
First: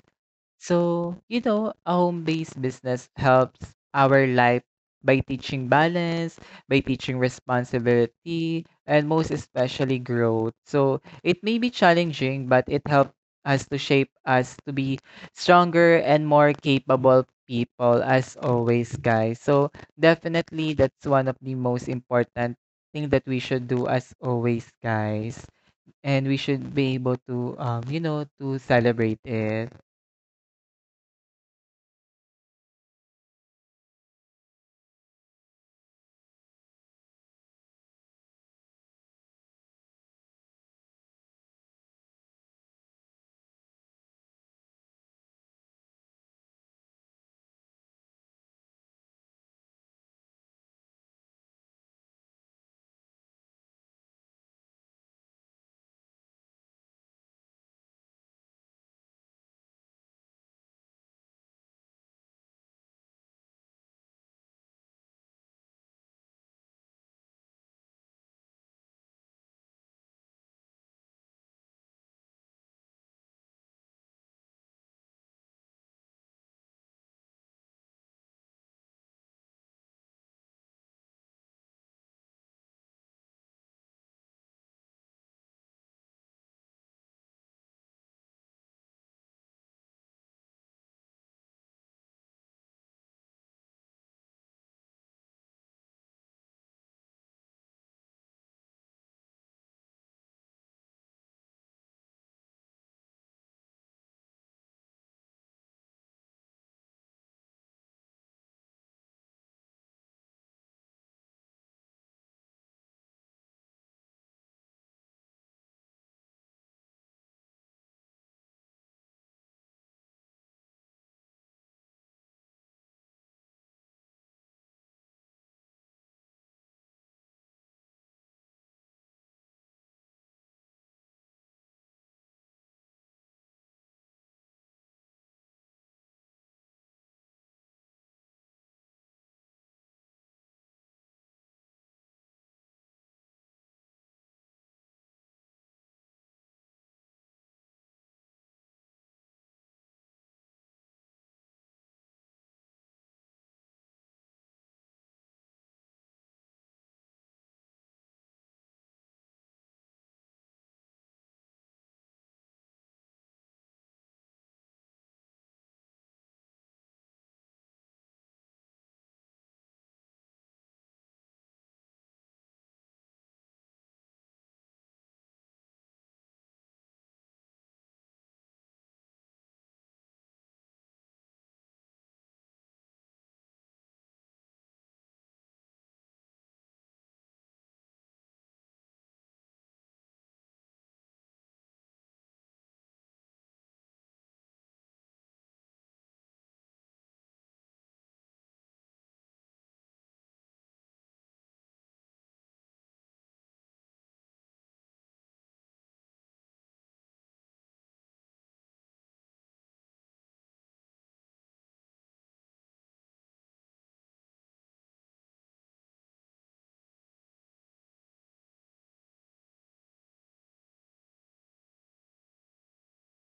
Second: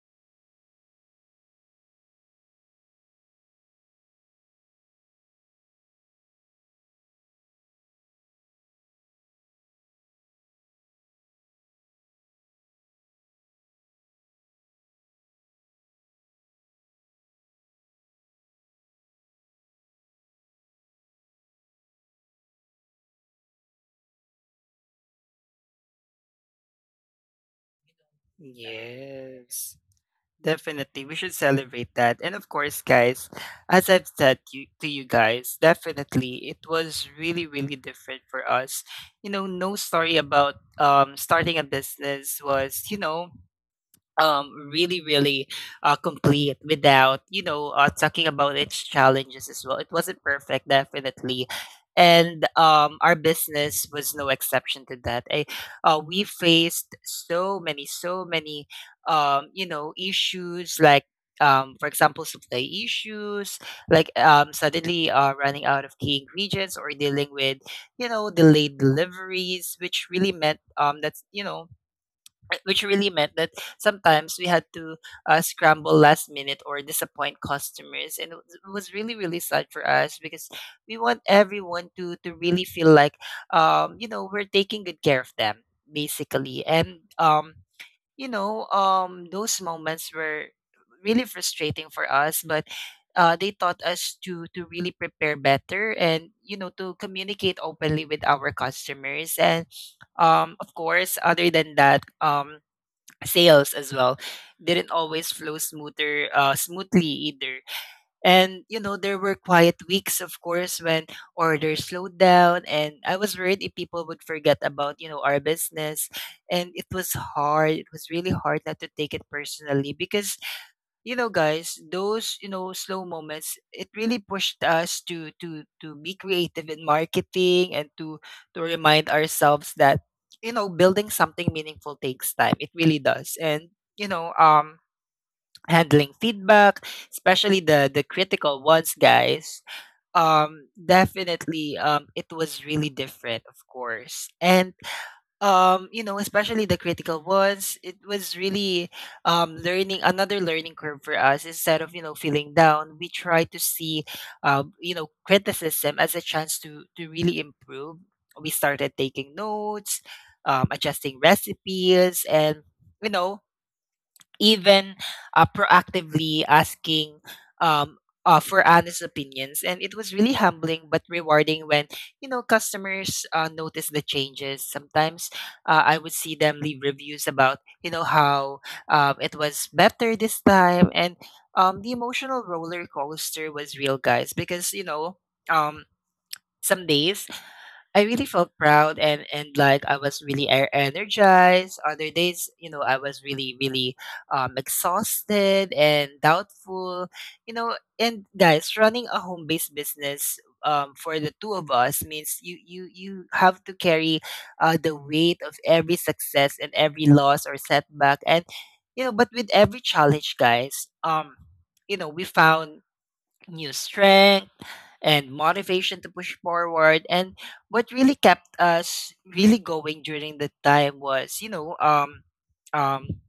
So, a home-based business helps our life by teaching balance, by teaching responsibility, and most especially growth. So, it may be challenging, but it helps us to shape us to be stronger and more capable people as always, guys. So, definitely that's one of the most important thing that we should do as always, guys. And we should be able to to celebrate it.
Yes. Definitely, we should celebrate that. And of course, guys, as I've said you, to you guys, definitely it was really, really different for us. You know, no story about starting a business was, really really complete without talking about its challenges as well. It wasn't perfect definitely, and our business was no exception to that. We faced so many issues like, for example, supply issues like, suddenly running out of key ingredients, or dealing with, you know, delayed deliveries, which really meant, that's you know which really meant that sometimes we had to, scramble last minute or disappoint customers. And it was really really sad for us because we want everyone to really feel like, we're taking good care of them basically. And those moments were really frustrating for us, but they taught us to really prepare better, and you know, to communicate openly with our customers. And of course, other than that, sales as well didn't always flow smoother smoothly either. And you know, there were quiet weeks, of course, when orders slowed down, and I was worried if people would forget about, you know, our business. And it was really hard not to take it personally, because you know guys, those, you know, slow moments, it really pushed us to to be creative in marketing, and to remind ourselves that, you know, building something meaningful takes time. It really does. And handling feedback, especially the critical ones, guys, definitely it was really different, of course. And you know, especially the critical ones, it was really, learning, another learning curve for us. Instead of, you know, feeling down, we try to see, you know, criticism as a chance to really improve. We started taking notes, adjusting recipes, and you know, even, proactively asking, um, for honest opinions. And it was really humbling but rewarding when, you know, customers notice the changes. Sometimes I would see them leave reviews about, you know, how, it was better this time. And the emotional roller coaster was real, guys, because, um, some days I really felt proud and like I was really energized. Other days, you know, I was really really exhausted and doubtful. You know, and guys, running a home-based business for the two of us means you have to carry the weight of every success and every loss or setback. And you know, but with every challenge, guys, we found new strength and motivation to push forward. And what really kept us really going during the time was, um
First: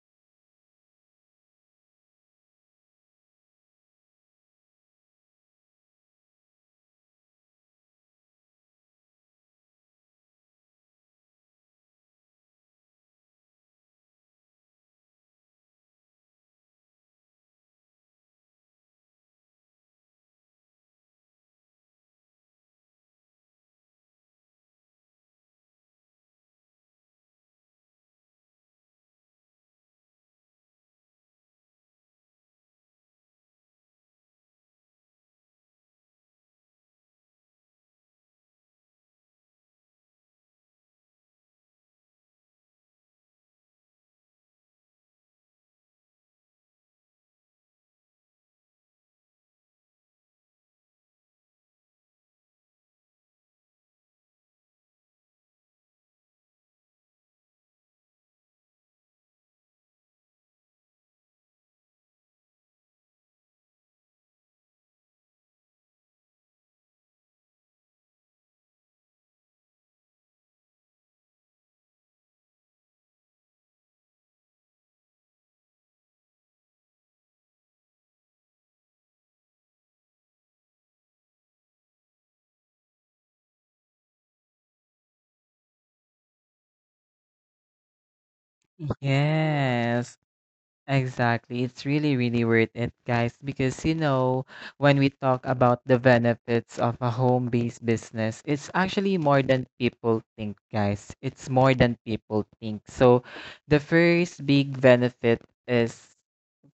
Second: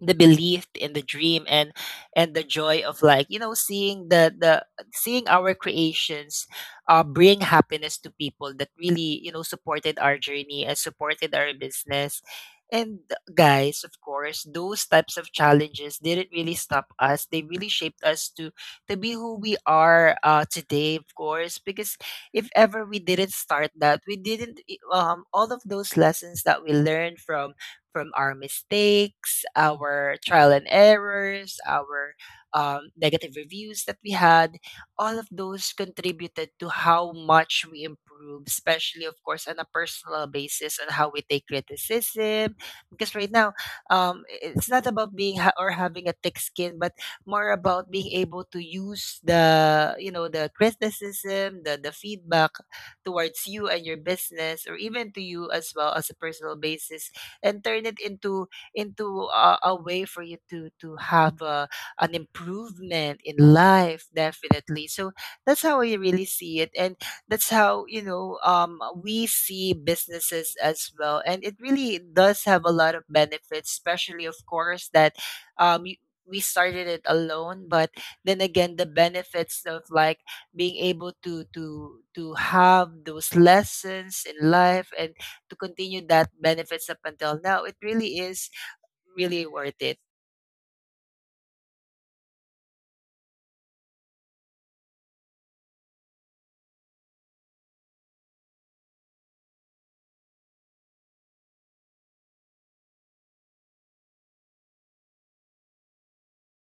the belief in the dream, and the joy of like, you know, seeing the seeing our creations bring happiness to people that really, you know, supported our journey and supported our business. And guys, of course, those types of challenges didn't really stop us, they really shaped us to be who we are today, of course, because if ever we didn't start that, we didn't all of those lessons that we learned from our mistakes, our trial and errors, our, negative reviews that we had. All of those contributed to how much we improved, especially, of course, on a personal basis, and how we take criticism. Because right now, it's not about being or having a thick skin, but more about being able to use the, you know, the criticism, the feedback towards you and your business, or even to you as well as a personal basis, and turn it into a way for you to have a, an improvement in life definitely. So that's how I really see it, and that's how, you know, we see businesses as well. And it really does have a lot of benefits, especially of course that, um y- we started it alone. But then again, the benefits of like being able to have those lessons in life, and to continue that benefits up until now, it really is really worth it.
Yes, exactly. It's really, really worth it, guys, because when we talk about the benefits of a home-based business, it's actually more than people think, guys. It's more than people think. So, the first big benefit is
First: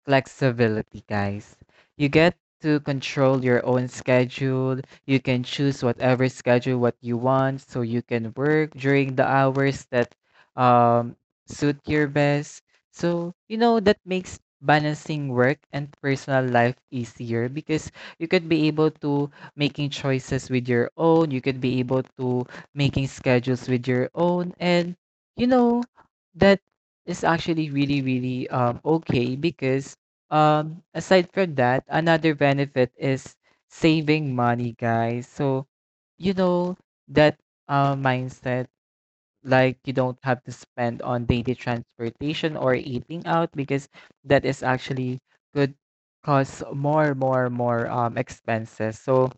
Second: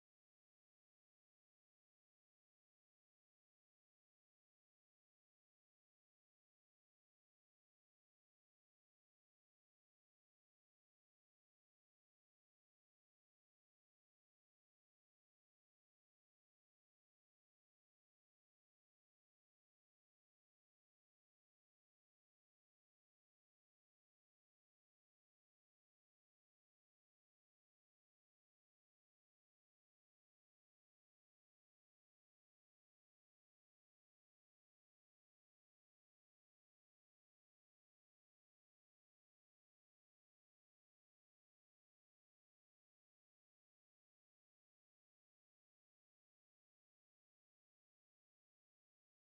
flexibility, guys. You get to control your own schedule. You can choose whatever schedule what you want, so you can work during the hours that um, suit your best. So that makes balancing work and personal life easier, because you could be able to making choices with your own. You could be able to making schedules with your own, and you know that is actually really really okay. Because aside from that, another benefit is saving money, guys. So, you know, that mindset, like you don't have to spend on daily transportation or eating out, because that is actually could cause more, more, more expenses. So,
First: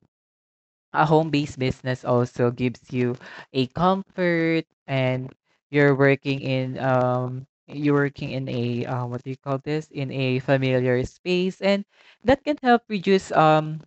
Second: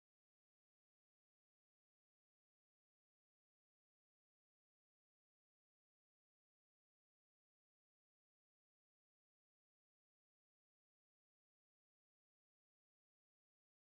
a home-based business also gives you a comfort, and you're working in a, what do you call this in a familiar space, and that can help reduce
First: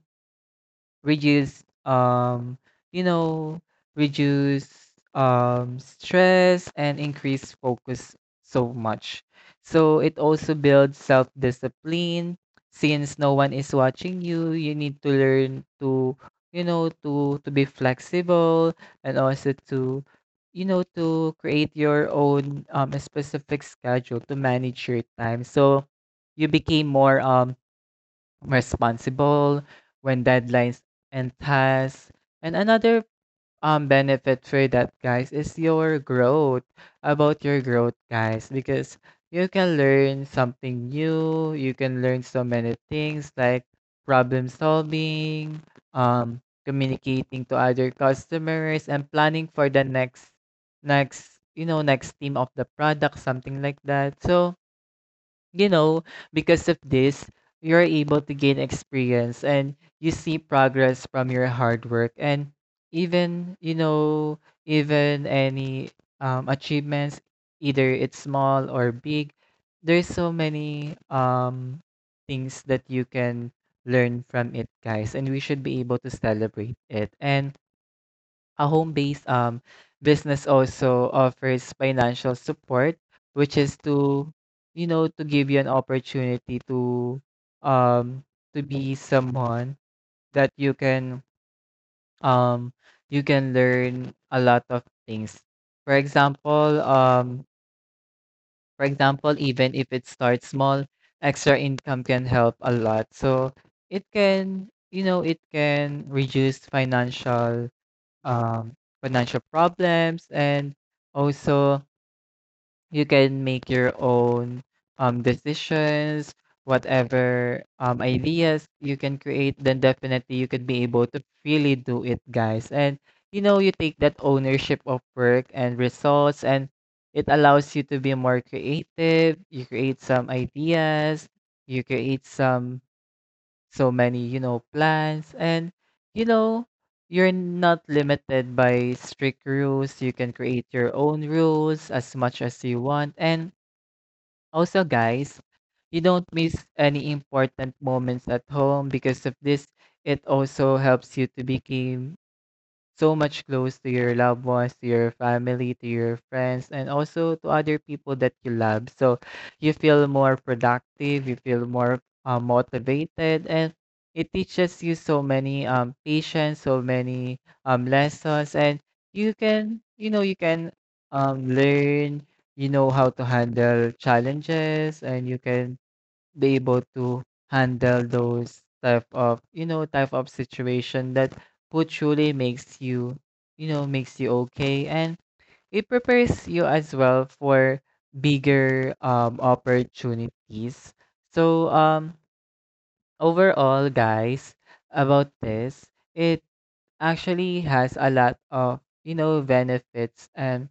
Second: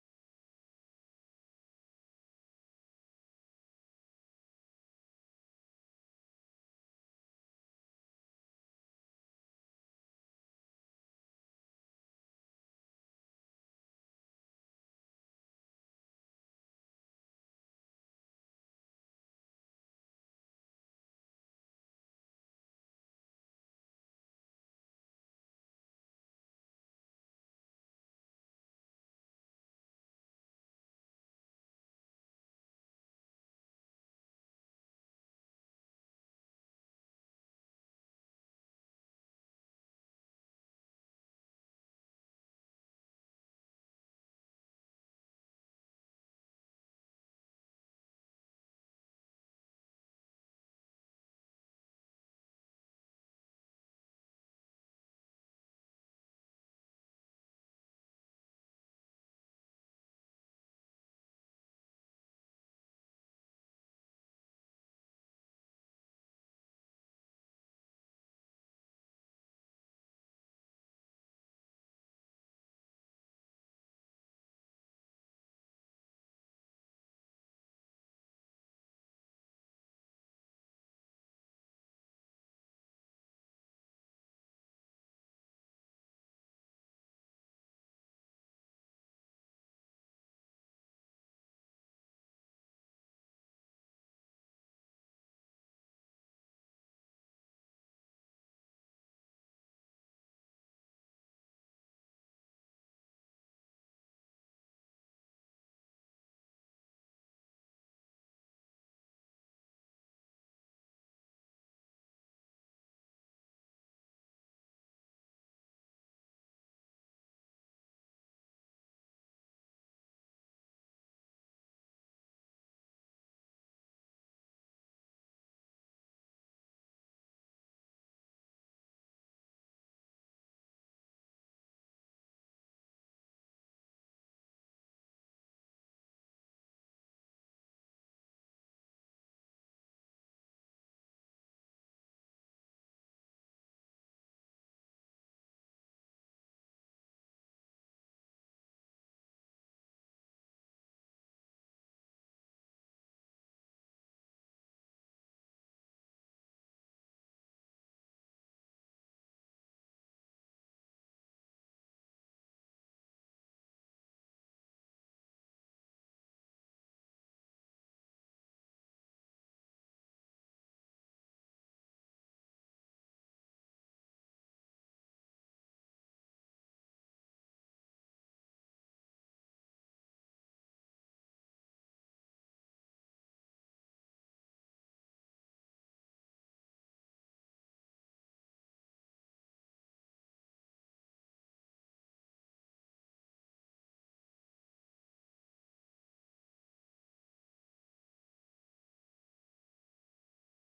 reduce you know reduce stress and increase focus so much. So it also builds self discipline. Since no one is watching you, you need to learn to, to be flexible, and also to, to create your own specific schedule to manage your time. So you became more responsible when deadlines and tasks. And another benefit for that, guys, is your growth. About your growth, guys, because you can learn something new, you can learn so many things like problem solving, um communicating to other customers, and planning for the next next you know next team of the product, something like that. So, you know, because of this, you're able to gain experience, and you see progress from your hard work. And even, even any achievements, either it's small or big, there's so many things that you can learn from it, guys, and we should be able to celebrate it. And a home-based business also offers financial support, which is to, to give you an opportunity um to be someone that um you can learn a lot of things. For example, even if it starts small, extra income can help a lot. So it can, it can reduce financial um, financial problems. And also you can make your own decisions. Whatever ideas you can create, then definitely you could be able to really do it, guys. And you take that ownership of work and results. And it allows you to be more creative. You create some ideas, you create some so many, plans. And, you know, you're not limited by strict rules. You can create your own rules as much as you want. And also, guys, you don't miss any important moments at home because of this. It also helps you to become so much close to your loved ones, to your family, to your friends, and also to other people that you love. So you feel more productive, you feel more motivated, and it teaches you so many patience, so many lessons, and you can learn, how to handle challenges, and you can be able to handle those type of type of situation that food truly makes you, you know makes you okay. And it prepares you as well for bigger opportunities. So, overall, guys, about this, it actually has a lot of, benefits and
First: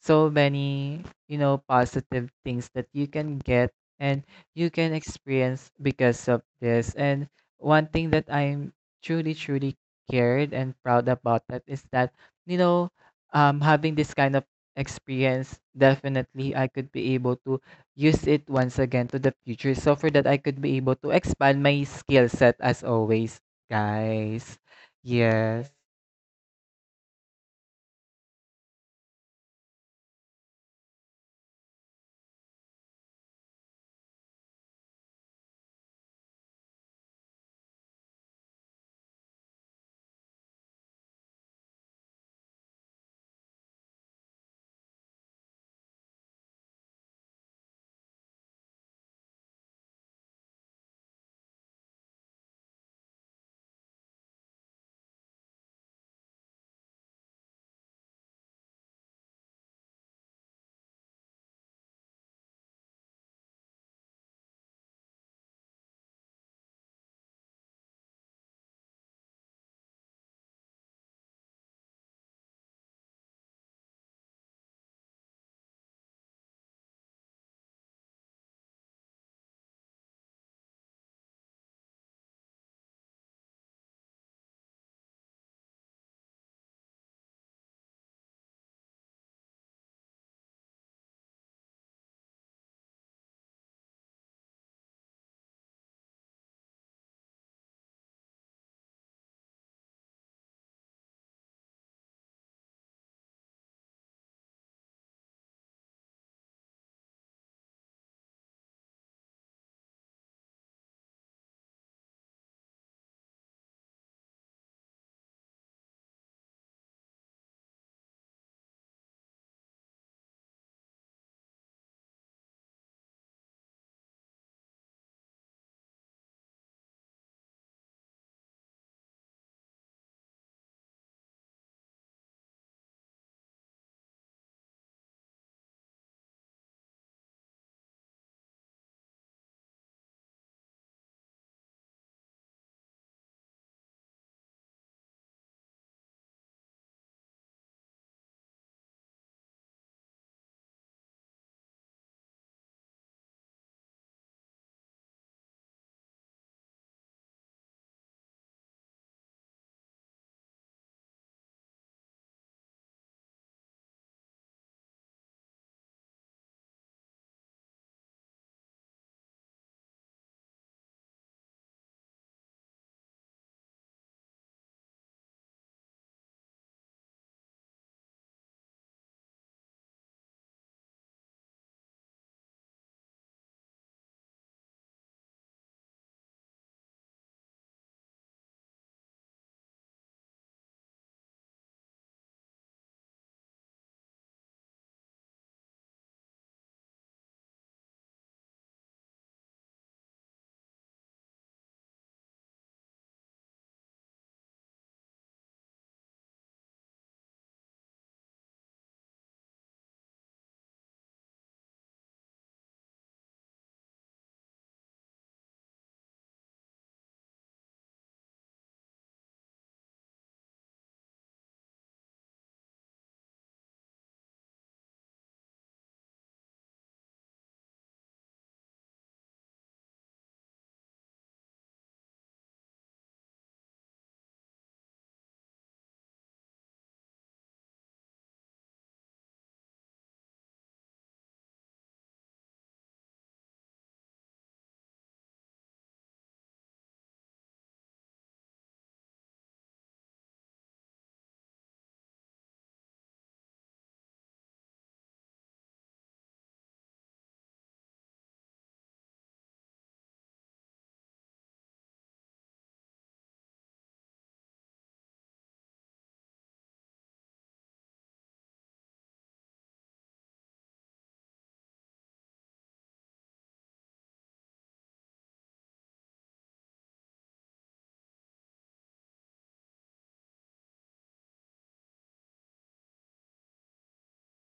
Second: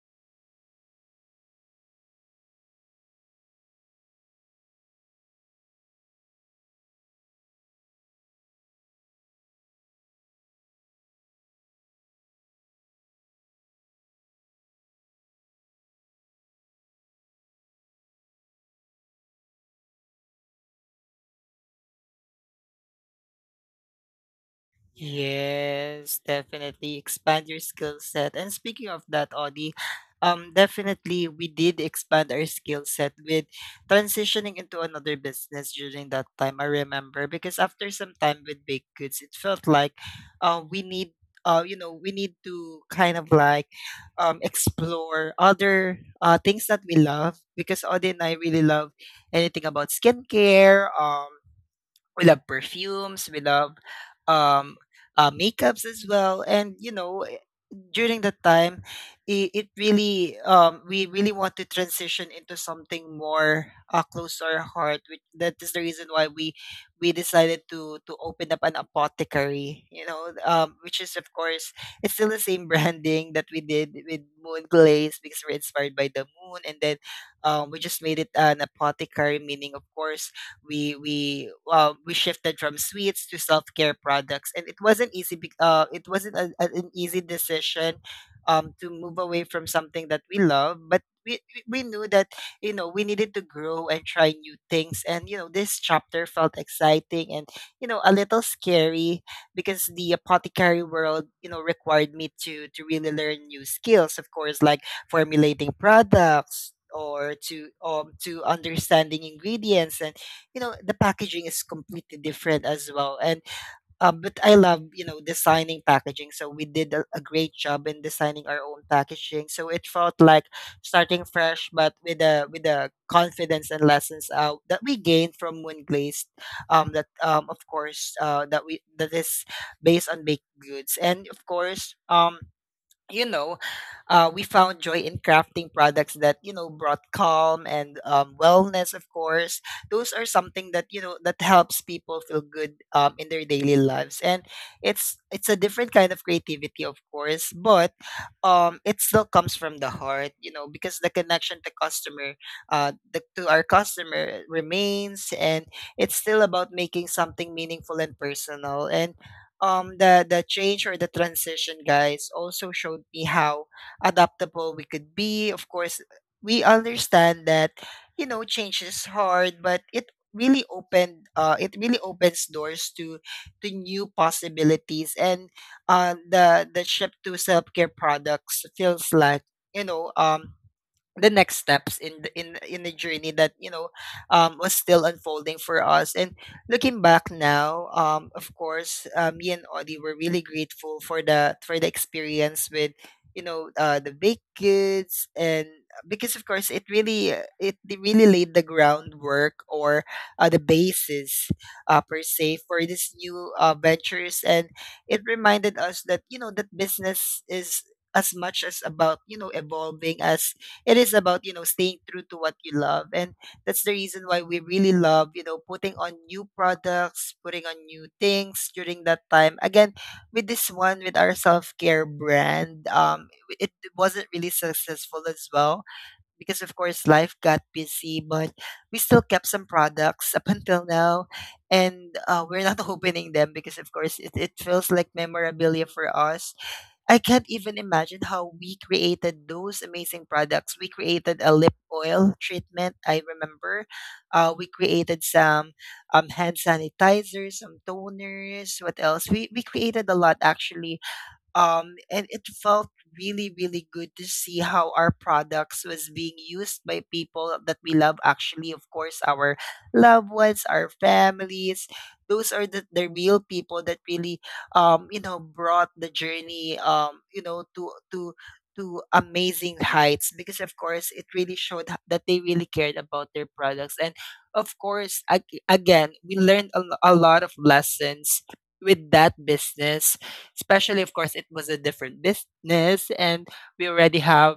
so many, positive things that you can get and you can experience because of this. And one thing that I'm truly cared and proud about, that is that, you know having this kind of experience, definitely I could be able to use it once again to the future. So for that, I could be able to expand my skill set as always, guys. Yes.
Yes, definitely expand your skill set. And speaking of that, Audie, definitely we did expand our skill set with transitioning into another business during that time. I remember because after some time with baked goods, it felt like, uh, we need, you know, we need to kind of like, explore other things that we love, because Audie and I really love anything about skincare. We love perfumes, we love, um makeups as well. And during that time, it really we really want to transition into something more close to our heart. Which that is the reason why we decided to open up an apothecary, you know, which is of course, it's still the same branding that we did with Moon Glaze, because we're inspired by the moon. And then we just made it an apothecary, meaning of course we shifted from sweets to self-care products. And it wasn't easy it wasn't an easy decision, to move away from something that we love. But we knew that, you know, we needed to grow and try new things. And you know, this chapter felt exciting and, you know, a little scary, because the apothecary world, you know, required me to really learn new skills, of course, like formulating products, or to understanding ingredients. And you know, the packaging is completely different as well. And but I love, you know, designing packaging, so we did a great job in designing our own packaging. So it felt like starting fresh, but with a with the confidence and lessons that we gained from Moon Glazed, that of course, that we, that is based on baked goods. And of course, you know, we found joy in crafting products that, you know, brought calm and, wellness. Of course, those are something that, you know, that helps people feel good, in their daily lives. And it's a different kind of creativity, of course, but it still comes from the heart, you know. Because the connection to customer, to our customer remains. And it's still about making something meaningful and personal. And the change or the transition, guys, also showed me how adaptable we could be. Of course, we understand that, you know, change is hard, but it really opened it really opens doors to new possibilities. And the ship to self care products feels like, you know um the next steps in the journey that, you know, was still unfolding for us. And looking back now, of course, me and Audie were really grateful for the experience with, you know, the big kids. And because of course it really, it really laid the groundwork, or the basis, per se, for these new ventures. And it reminded us that, you know, that business is as much as about, you know, evolving as it is about, you know, staying true to what you love. And that's the reason why we really love, you know, putting on new products, putting on new things during that time. Again, with this one, with our self care brand, it wasn't really successful as well, because of course life got busy. But we still kept some products up until now, and we're not opening them, because of course it feels like memorabilia for us. I can't even imagine how we created those amazing products. We created a lip oil treatment, I remember. We created some, hand sanitizers, some toners. What else? We created a lot actually. And it felt really really good to see how our products was being used by people that we love, actually. Of course, our loved ones, our families, those are the real people that really, you know, brought the journey, to amazing heights. Because of course it really showed that they really cared about their products. And of course again we learned a lot of lessons with that business, especially of course it was a different business. And we already have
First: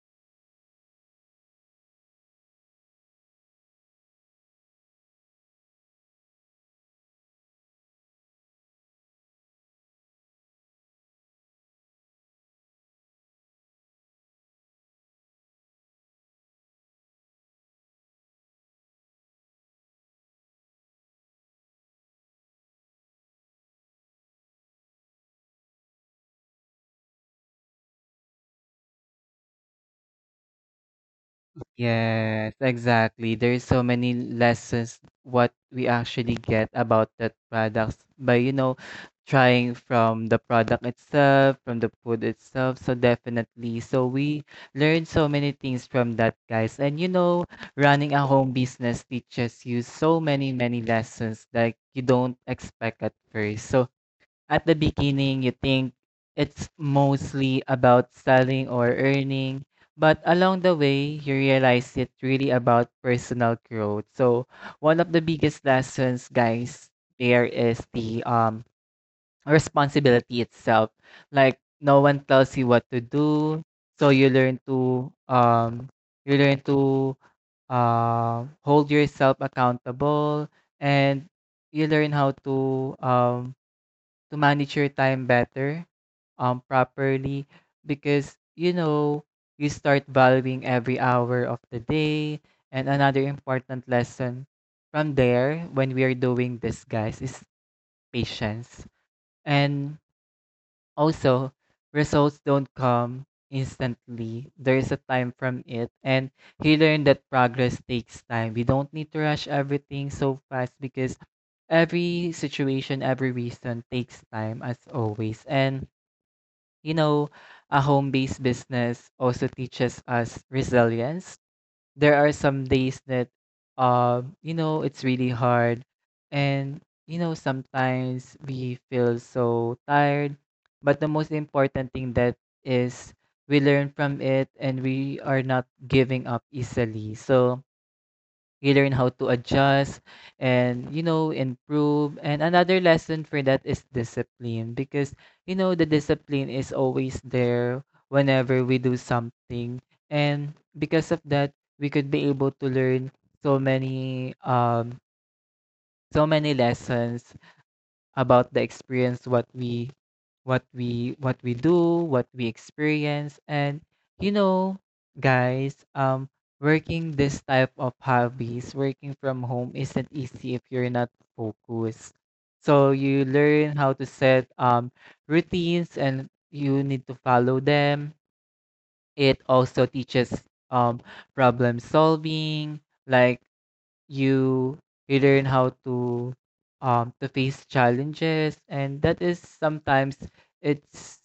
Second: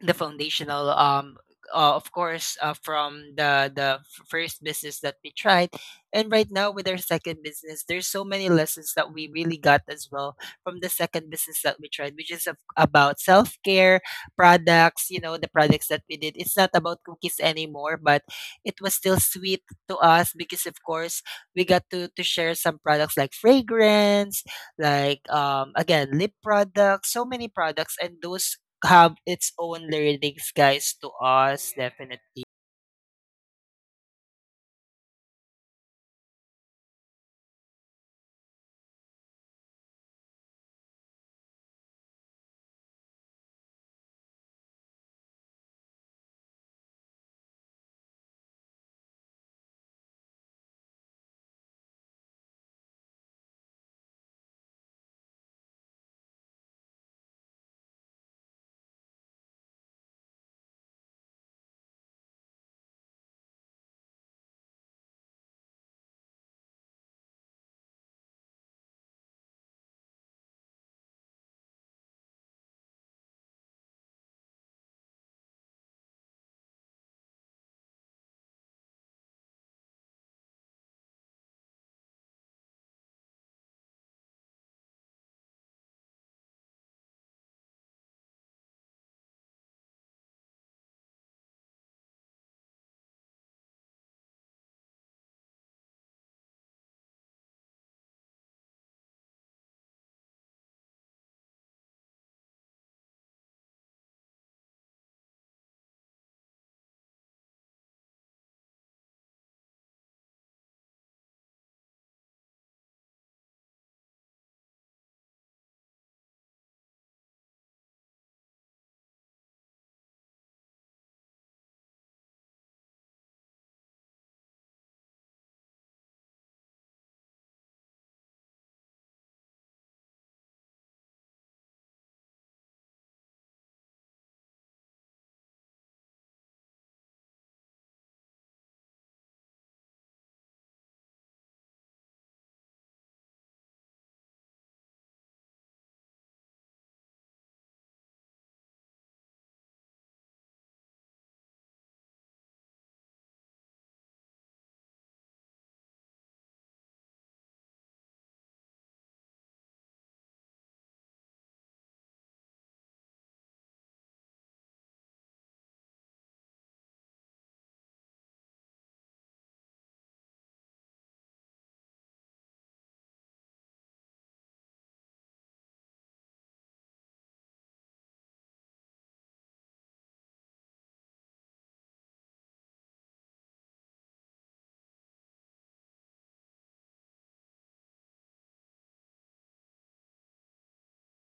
the foundational, of course, from the first business that we tried. And right now with our second business, there's so many lessons that we really got as well from the second business that we tried, which is of, about self-care products. You know, the products that we did, it's not about cookies anymore, but it was still sweet to us, because of course we got to share some products like fragrance, like again, lip products, so many products. And those have its own lyrics, guys, to us, definitely.
Yes, exactly. There's so many lessons what we actually get about that products by, trying from the product itself, from the food itself. So definitely. So we learn so many things from that, guys. And you know, running a home business teaches you so many, many lessons like you don't expect at first. So at the beginning you think it's mostly about selling or earning, but along the way you realize it's really about personal growth. So one of the biggest lessons, guys, there is the responsibility itself. Like no one tells you what to do, so you learn to hold yourself accountable, and you learn how to, to manage your time better, properly, because you know you start valuing every hour of the day. And another important lesson from there when we are doing this, guys, is patience. And also, results don't come instantly, there is a time from it. And he learned that progress takes time, we don't need to rush everything so fast, because every situation, every reason takes time as always. And you know, a home based business also teaches us resilience. There are some days that, you know, it's really hard. And, you know, sometimes we feel so tired. But the most important thing that is, we learn from it and we are not giving up easily. So, we learn how to adjust and, you know, improve. And another lesson for that is discipline because, you know, the discipline is always there whenever we do something. And because of that, we could be able to learn so many, so many lessons about the experience what we, what we do, what we experience. And you know, guys, working this type of hobbies, working from home isn't easy if you're not focused. So you learn how to set, routines, and you need to follow them. It also teaches, um problem solving, like you you learn how to, to face challenges, and that is sometimes it's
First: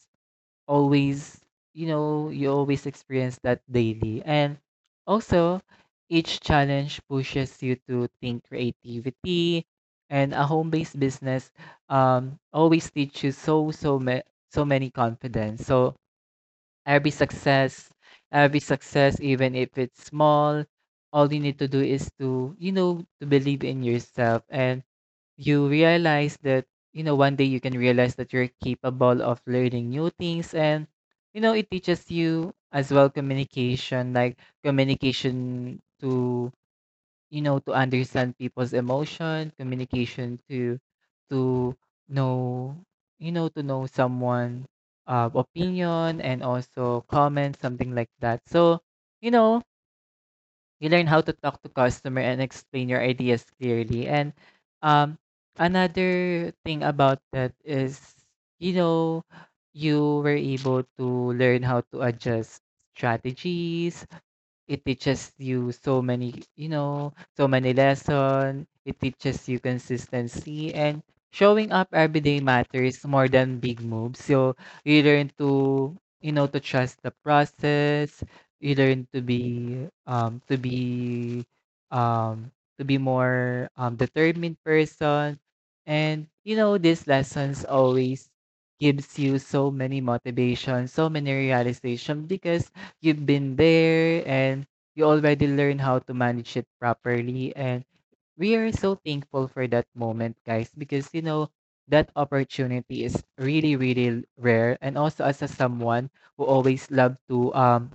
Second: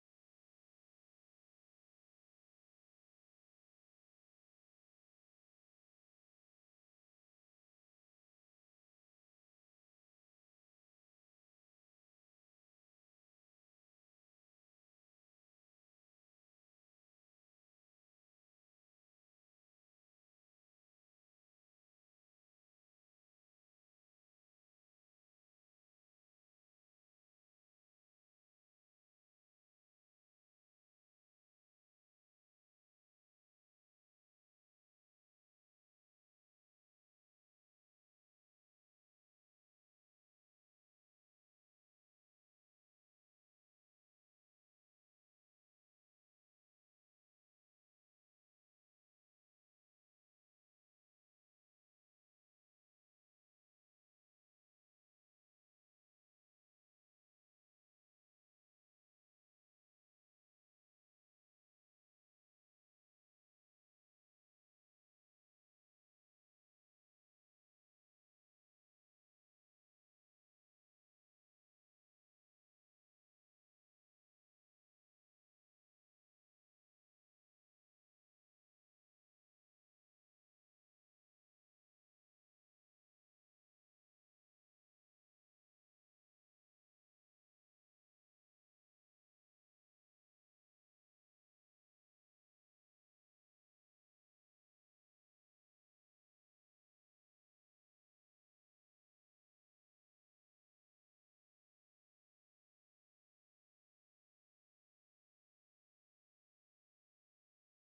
always, you know, you always experience that daily. And also, each challenge pushes you to think creativity. And a home-based business always teaches you so, so many confidence. So every success, every success, even if it's small, all you need to do is to, you know, to believe in yourself. And you realize that, you know, one day you can realize that you're capable of learning new things. And, you know, it teaches you as well communication, like communication to, you know, to understand people's emotion, communication to, to know, to know someone opinion, and also comments, something like that. So you know, you learn how to talk to customer and explain your ideas clearly. And um another thing about that is, you know, you were able to learn how to adjust strategies. It teaches you so many, you know, so many lessons. It teaches you consistency, and showing up every day matters more than big moves. So you learn to, you know, to trust the process. You learn to be, um, to be more determined person. And you know, these lessons always gives you so many motivation, so many realization, because you've been there and you already learn how to manage it properly. And we are so thankful for that moment, guys, because you know, that opportunity is really, really rare. And also, as a someone who always love to,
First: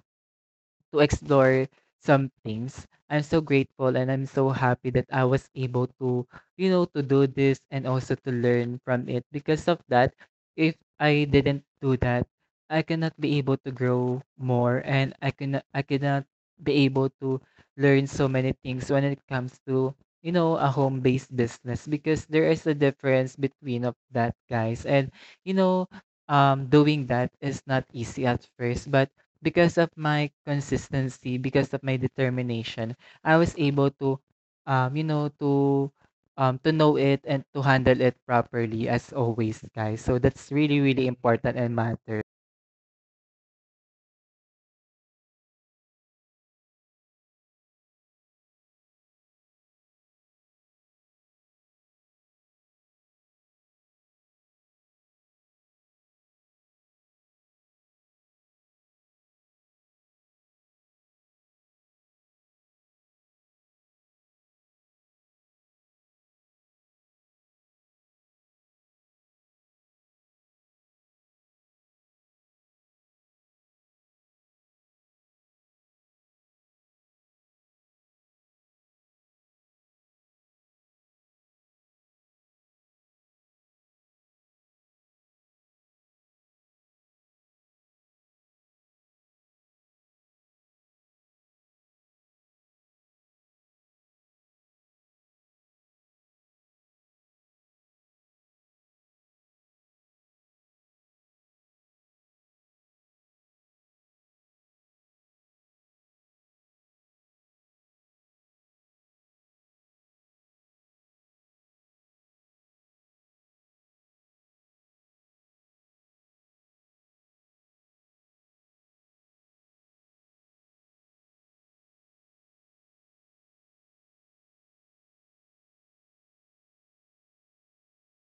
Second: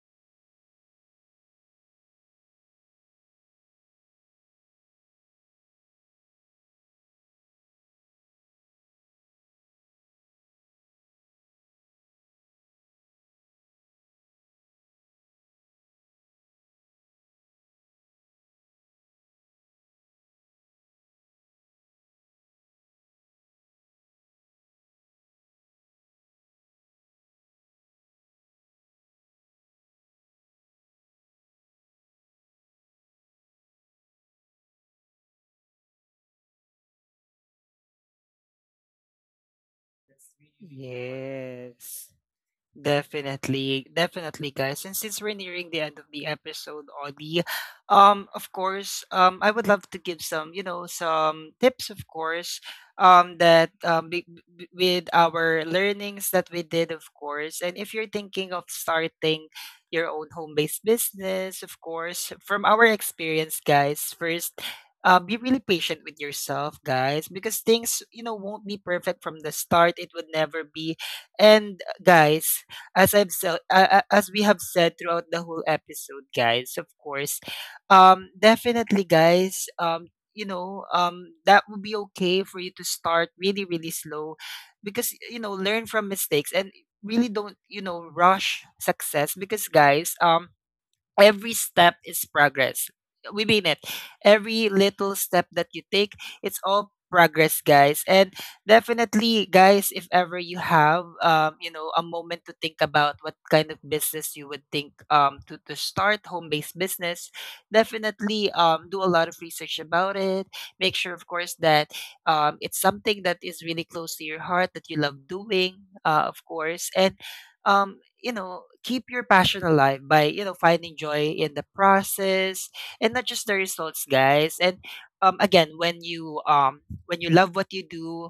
to explore some things, I'm so grateful and I'm so happy that I was able to, you know, to do this, and also to learn from it. Because of that, if I didn't do that, I cannot be able to grow more, and I cannot be able to learn so many things when it comes to, you know, a home-based business, because there is a difference between of that, guys. And you know, doing that is not easy at first, but because of my consistency, because of my determination, I was able to, you know, to to know it, and to handle it properly as always, guys. So that's really, really important and
Yes.
matter.
Definitely, definitely, guys. And since we're nearing the end of the episode, Audie, of course, I would love to give some, you know, some tips, of course, um, that um, be, with our learnings that we did, of course. And if you're thinking of starting your own home-based business, of course, from our experience, guys, first. Be really patient with yourself, guys, because things, you know, won't be perfect from the start. It would never be. And guys, as we have said throughout the whole episode, guys. Of course, definitely, guys. That would be okay for you to start really, really slow, because you know, learn from mistakes and really don't, you know, rush success. Because guys, every step is progress. We mean it. Every little step that you take, it's all progress, guys. And definitely, guys, if ever you have, a moment to think about what kind of business you would think to start, home-based business, definitely do a lot of research about it. Make sure, of course, that it's something that is really close to your heart, that you love doing, of course. And um, keep your passion alive by finding joy in the process and not just the results, guys. And again, when you love what you do,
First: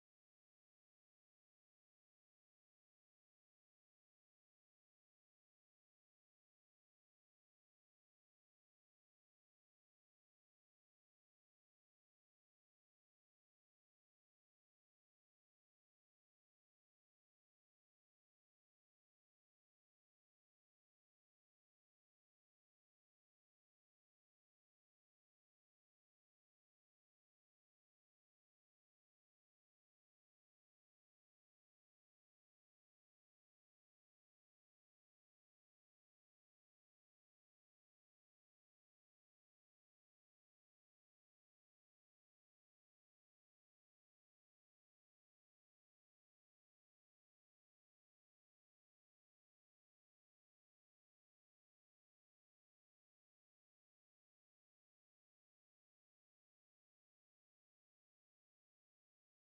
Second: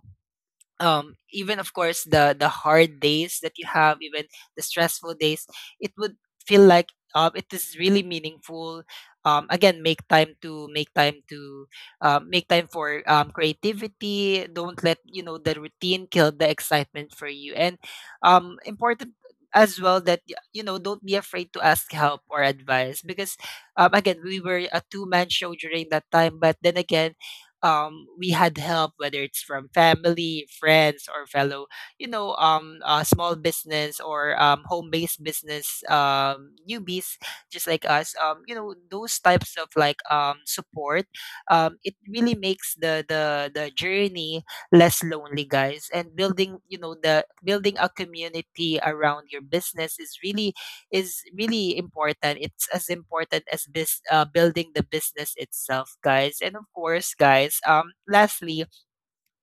even, of course, the hard days that you have, even the stressful days, it would feel like it is really meaningful. Again, make time to make time to make time for creativity. Don't let the routine kill the excitement for you. And important as well that don't be afraid to ask help or advice, because again, we were a two-man show during that time. But then again, we had help, whether it's from family, friends, or fellow, small business or home-based business newbies, just like us. Those types of, like, support, it really makes the journey less lonely, guys. And building, you know, the building a community around your business is really, is really important. It's as important as building the business itself, guys. And of course, guys, lastly,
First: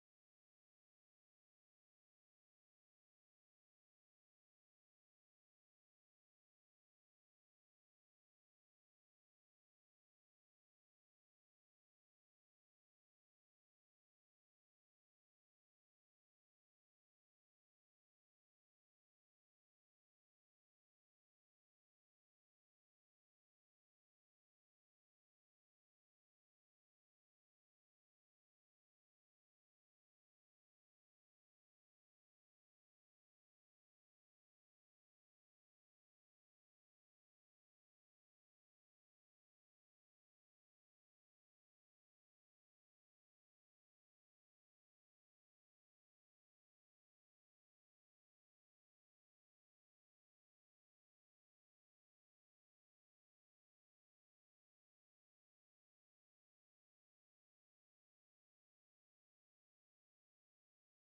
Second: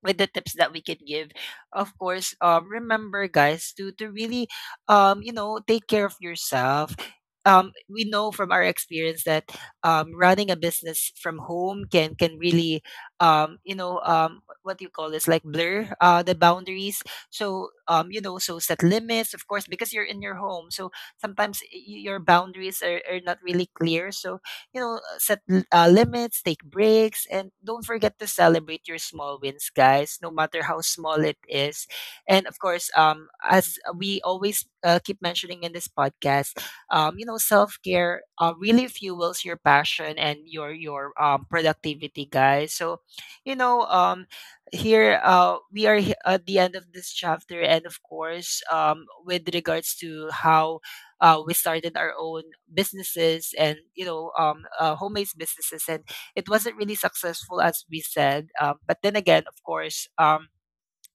with the tips that we can give, of course, remember, guys, to really take care of yourself. We know from our experience that running a business from home can really what you call this, like, blur the boundaries. So so set limits, of course, because you're in your home, so sometimes your boundaries are not really clear. So, you know, set limits, take breaks, and don't forget to celebrate your small wins, guys, no matter how small it is. And of course, as we always keep mentioning in this podcast, you know, self care really fuels your passion and your productivity, guys. So, you know, here we are at the end of this chapter. And of course, with regards to how we started our own businesses, and homemade businesses, and it wasn't really successful, as we said, but then again, of course,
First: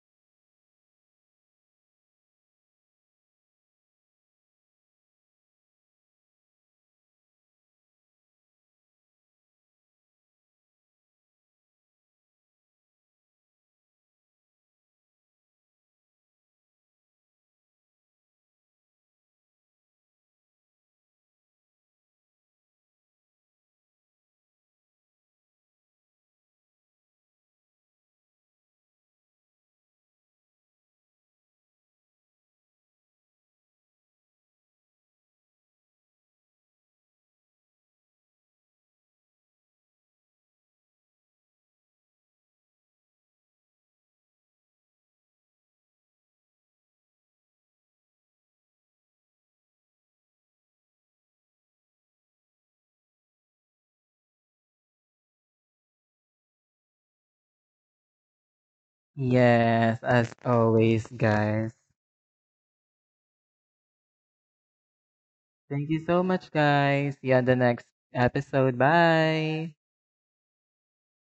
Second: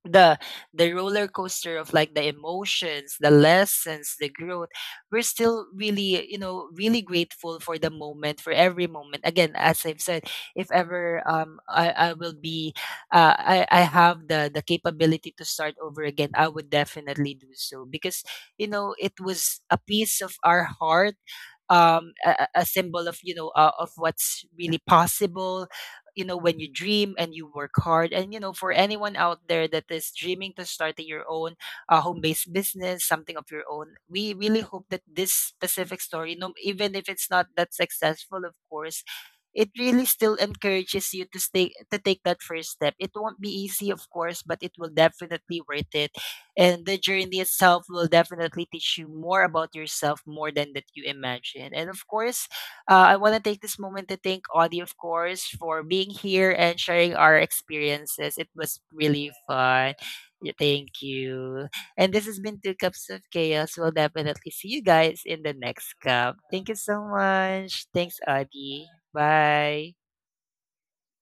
the the roller coaster of, like, the emotions, the lessons, the growth, we're still really, really grateful for the moment, for every moment. Again, as I've said, if ever I will be, I have the capability to start over again, I would definitely do so, because you know it was a piece of our heart, a symbol of, you know, of what's really possible. You know, when you dream and you work hard, and you know, for anyone out there that is dreaming to starting your own, home-based business, something of your own, we really hope that this specific story, no, even if it's not that successful, of course, it really still encourages you to stay, to take that first step. It won't be easy, of course, but it will definitely worth it, and the journey itself will definitely teach you more about yourself, more than that you imagine. And of course, I want to take this moment to thank Audie, of course, for being here and sharing our experiences. It was really fun.
Yes, as
Yeah, thank
always,
you.
guys.
And this has been Two Cups of Chaos. We'll definitely see you guys in the
Thank you
next
so
cup.
much,
Thank you so
guys. See you on the next
much. Thanks,
episode.
Audie.
Bye.
Bye.